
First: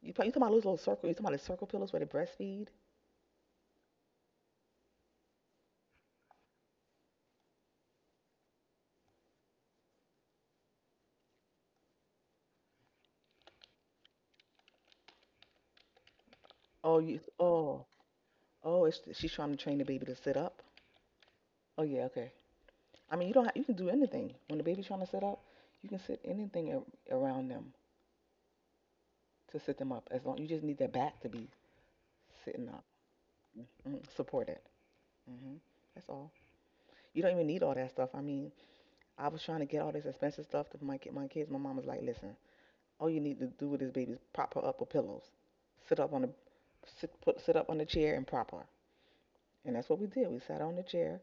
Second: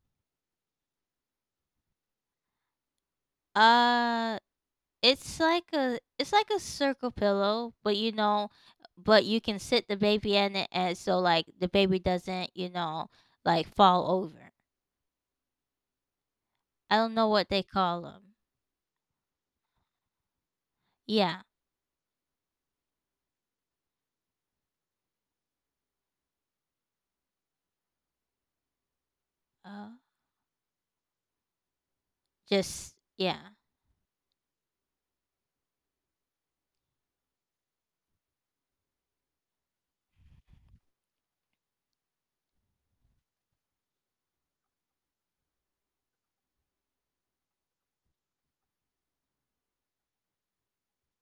S2: You probably you talking about those little circle? You talking about the circle pillows where they breastfeed?
S1: uh it's like a circle pillow, but, you know, but you can sit the baby in it, and so, like, the baby doesn't, you know, like, fall over. I
S2: Oh,
S1: don't
S2: you
S1: know what they
S2: oh
S1: call them.
S2: oh, it's, she's trying to train the baby to sit up.
S1: Yeah.
S2: Oh yeah, okay. I mean you don't have, you can do anything when the baby's trying to sit up. You can sit anything around them to sit
S1: Uh,
S2: them up. As long you just need their back to be sitting up,
S1: just yeah.
S2: mm-hmm, supported. Hmm. That's all. You don't even need all that stuff. I mean, I was trying to get all this expensive stuff to my my kids. My mom was like, "Listen, all you need to do with this baby is prop her up with pillows, sit up on the sit up on the chair and prop her." And that's what we did. We sat on the chair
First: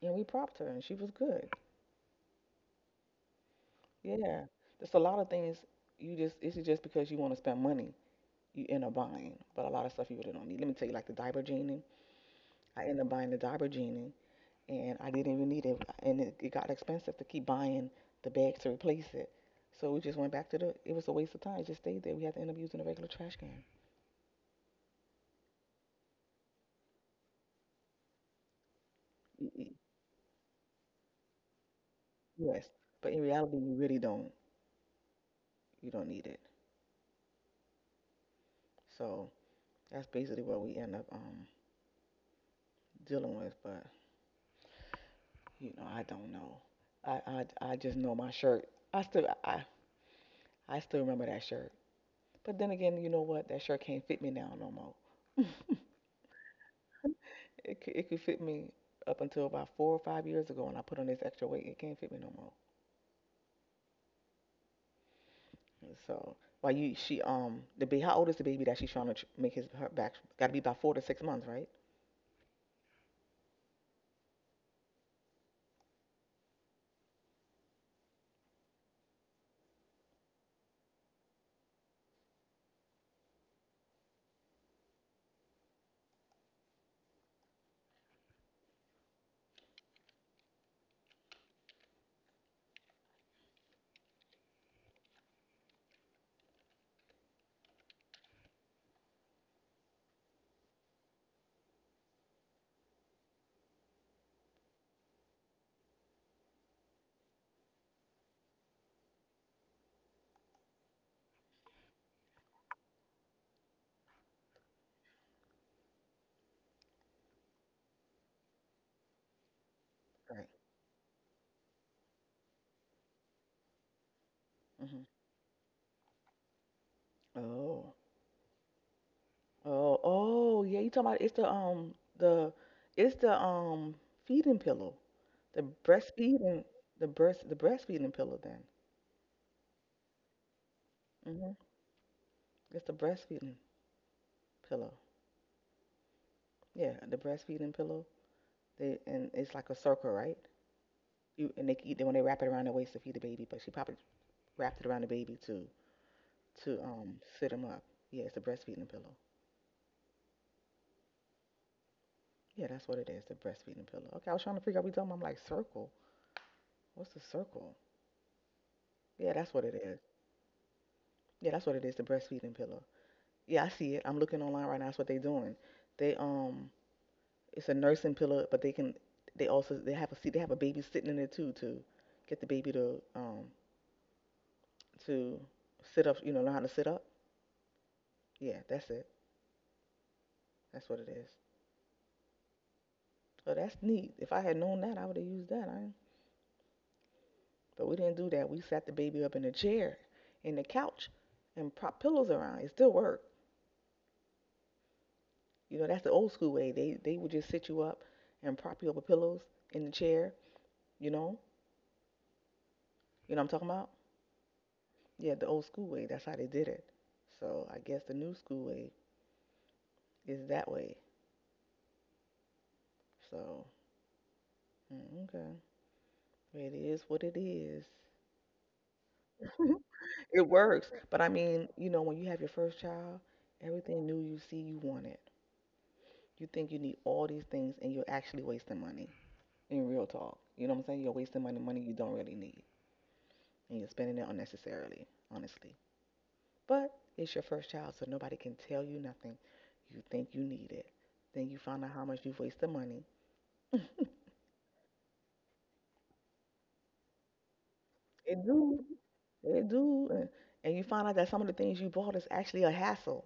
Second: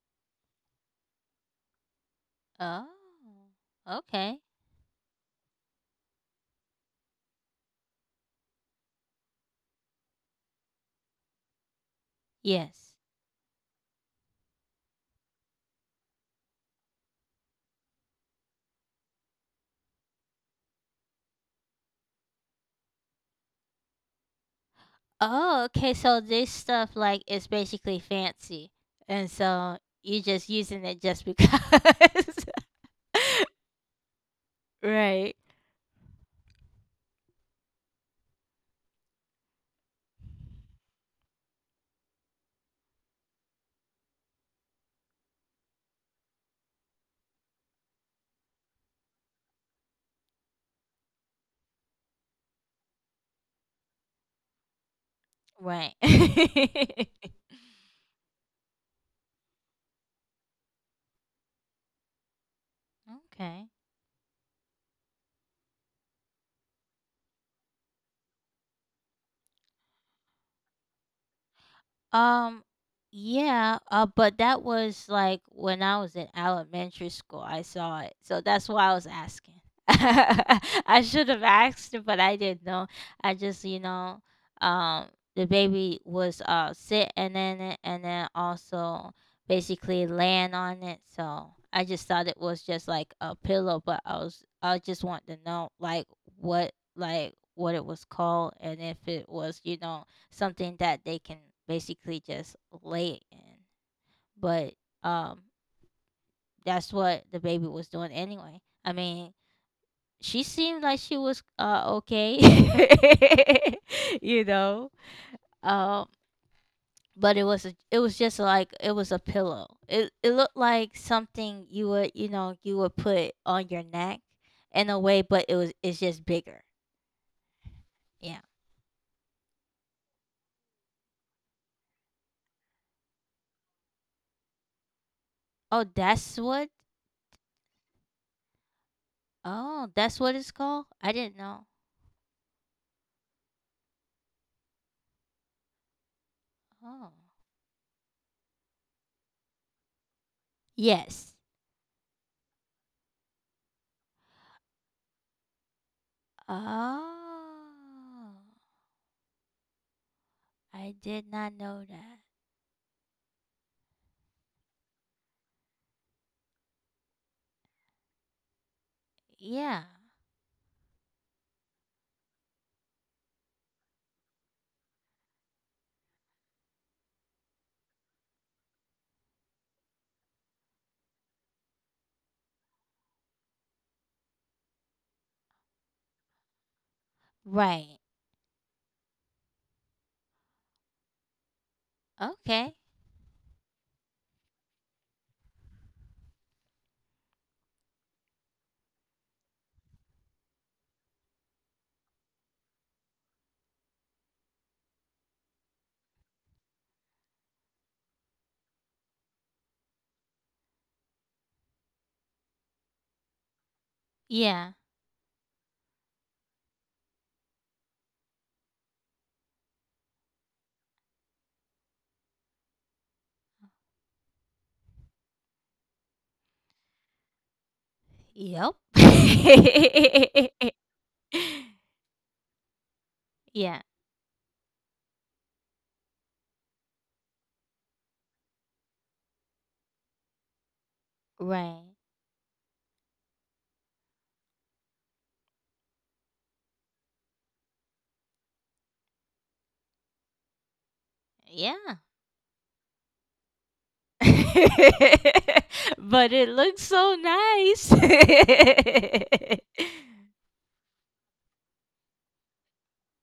S2: and we propped her, and she was good.
S1: Oh. Okay.
S2: Yeah, there's a lot of things you just it's just because you want to spend money you end up buying, but a lot of stuff you really don't need. Let me tell you, like the diaper genie. I
S1: Yes.
S2: ended up buying the diaper genie and I didn't even need it. And it got expensive to keep buying the bags to replace it. So we just went back to the. It was a waste of time. It just stayed there. We had to end up using a regular trash can.
S1: Oh, okay. So this stuff, like, is basically fancy, and
S2: Y- y-
S1: so you just using it just because.
S2: Yes, but in reality, you really don't.
S1: Right.
S2: You don't need it. So that's basically what we end up dealing with. But you know, I don't know. I just know my shirt. I still I I still remember that shirt. But then again, you know what? That shirt can't fit me now no more.
S1: Right.
S2: It could fit me up until about four or five years ago, and I put on this extra weight. It can't fit me no more.
S1: Okay.
S2: So while you she the baby, how old is the baby that she's trying to make his her back? Got to be about four to six months, right?
S1: Um, yeah, but that was like when I was in elementary school, I saw it. So that's why I was asking. I should have asked, but I didn't know. I just, you know, um, the baby was sitting in it, and then also basically laying on it. So I just thought it was just like a pillow, but I just want to know, like, what it was called, and if it was, you know, something that they can basically just lay in. But um, that's what the baby was doing anyway. I mean, she seemed like she was okay, you know. Um, but it was just like it was a pillow. It
S2: Right.
S1: looked like something you would, you know, you would put on your neck in a
S2: Hmm.
S1: way, but it's just bigger.
S2: Oh,
S1: Yeah.
S2: oh, yeah. You talking about it's the feeding pillow, the
S1: Oh, that's
S2: breastfeeding,
S1: what—
S2: the breastfeeding pillow. Then
S1: oh, that's what it's called. I didn't
S2: hmm
S1: know.
S2: it's the breastfeeding pillow. Yeah,
S1: Oh.
S2: the breastfeeding pillow. They, and it's like a circle, right?
S1: Yes.
S2: And they when they wrap it around the waist to feed the baby, but she probably wrapped it around the baby to sit him up. Yeah, it's a
S1: Oh,
S2: breastfeeding pillow.
S1: I did not know that.
S2: Yeah, that's what it is, the breastfeeding pillow. Okay, I was trying to figure out we talking about. I'm like circle. What's a circle? Yeah, that's what it
S1: Yeah.
S2: is. Yeah, that's what it is, the breastfeeding pillow. Yeah, I see it. I'm looking online right now. That's what they're doing. They it's a nursing pillow, but they have a seat. They have a baby sitting in it too to get the baby to to sit up. You know, learn how to sit up.
S1: Right.
S2: Yeah, that's it. That's what it is.
S1: Okay.
S2: So that's neat. If I had known that, I would have used that. I, but we didn't do that. We sat the baby up in a chair, in the couch, and prop pillows around. It still worked. You know, that's the old school way. They would just sit you up and prop you up with pillows in the chair. You know, you know what I'm talking about?
S1: Yeah.
S2: Yeah, the old school way. That's how they did it. So I guess the new school way is that way. So mm, okay, it is what it is.
S1: Yep.
S2: It works. But I mean, you know, when you have your first child,
S1: Yeah.
S2: everything new you see, you want it. You think you need all these things and you're actually wasting money in real talk. You know what I'm saying? You're wasting money, money you
S1: Right.
S2: don't really need. And you're spending it unnecessarily, honestly. But it's your first child, so nobody can tell you nothing. You think you need it. Then you find out
S1: Yeah.
S2: how much you've wasted money. It
S1: But it looks so nice.
S2: do. It do. And you find out that some of the things you bought is actually a hassle.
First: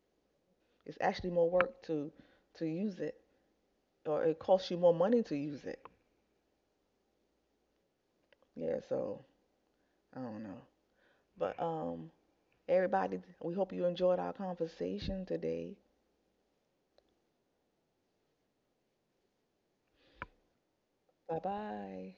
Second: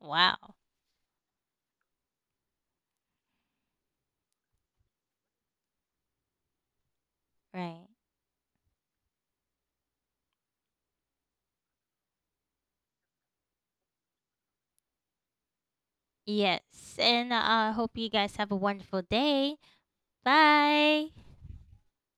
S1: Wow.
S2: It's actually more work to use it. Or it costs you more money to use it.
S1: Right.
S2: Yeah, so I don't know. But Everybody, we hope you enjoyed our conversation today.
S1: Yes. And I, hope you guys have a wonderful day. Bye.
S2: Bye bye.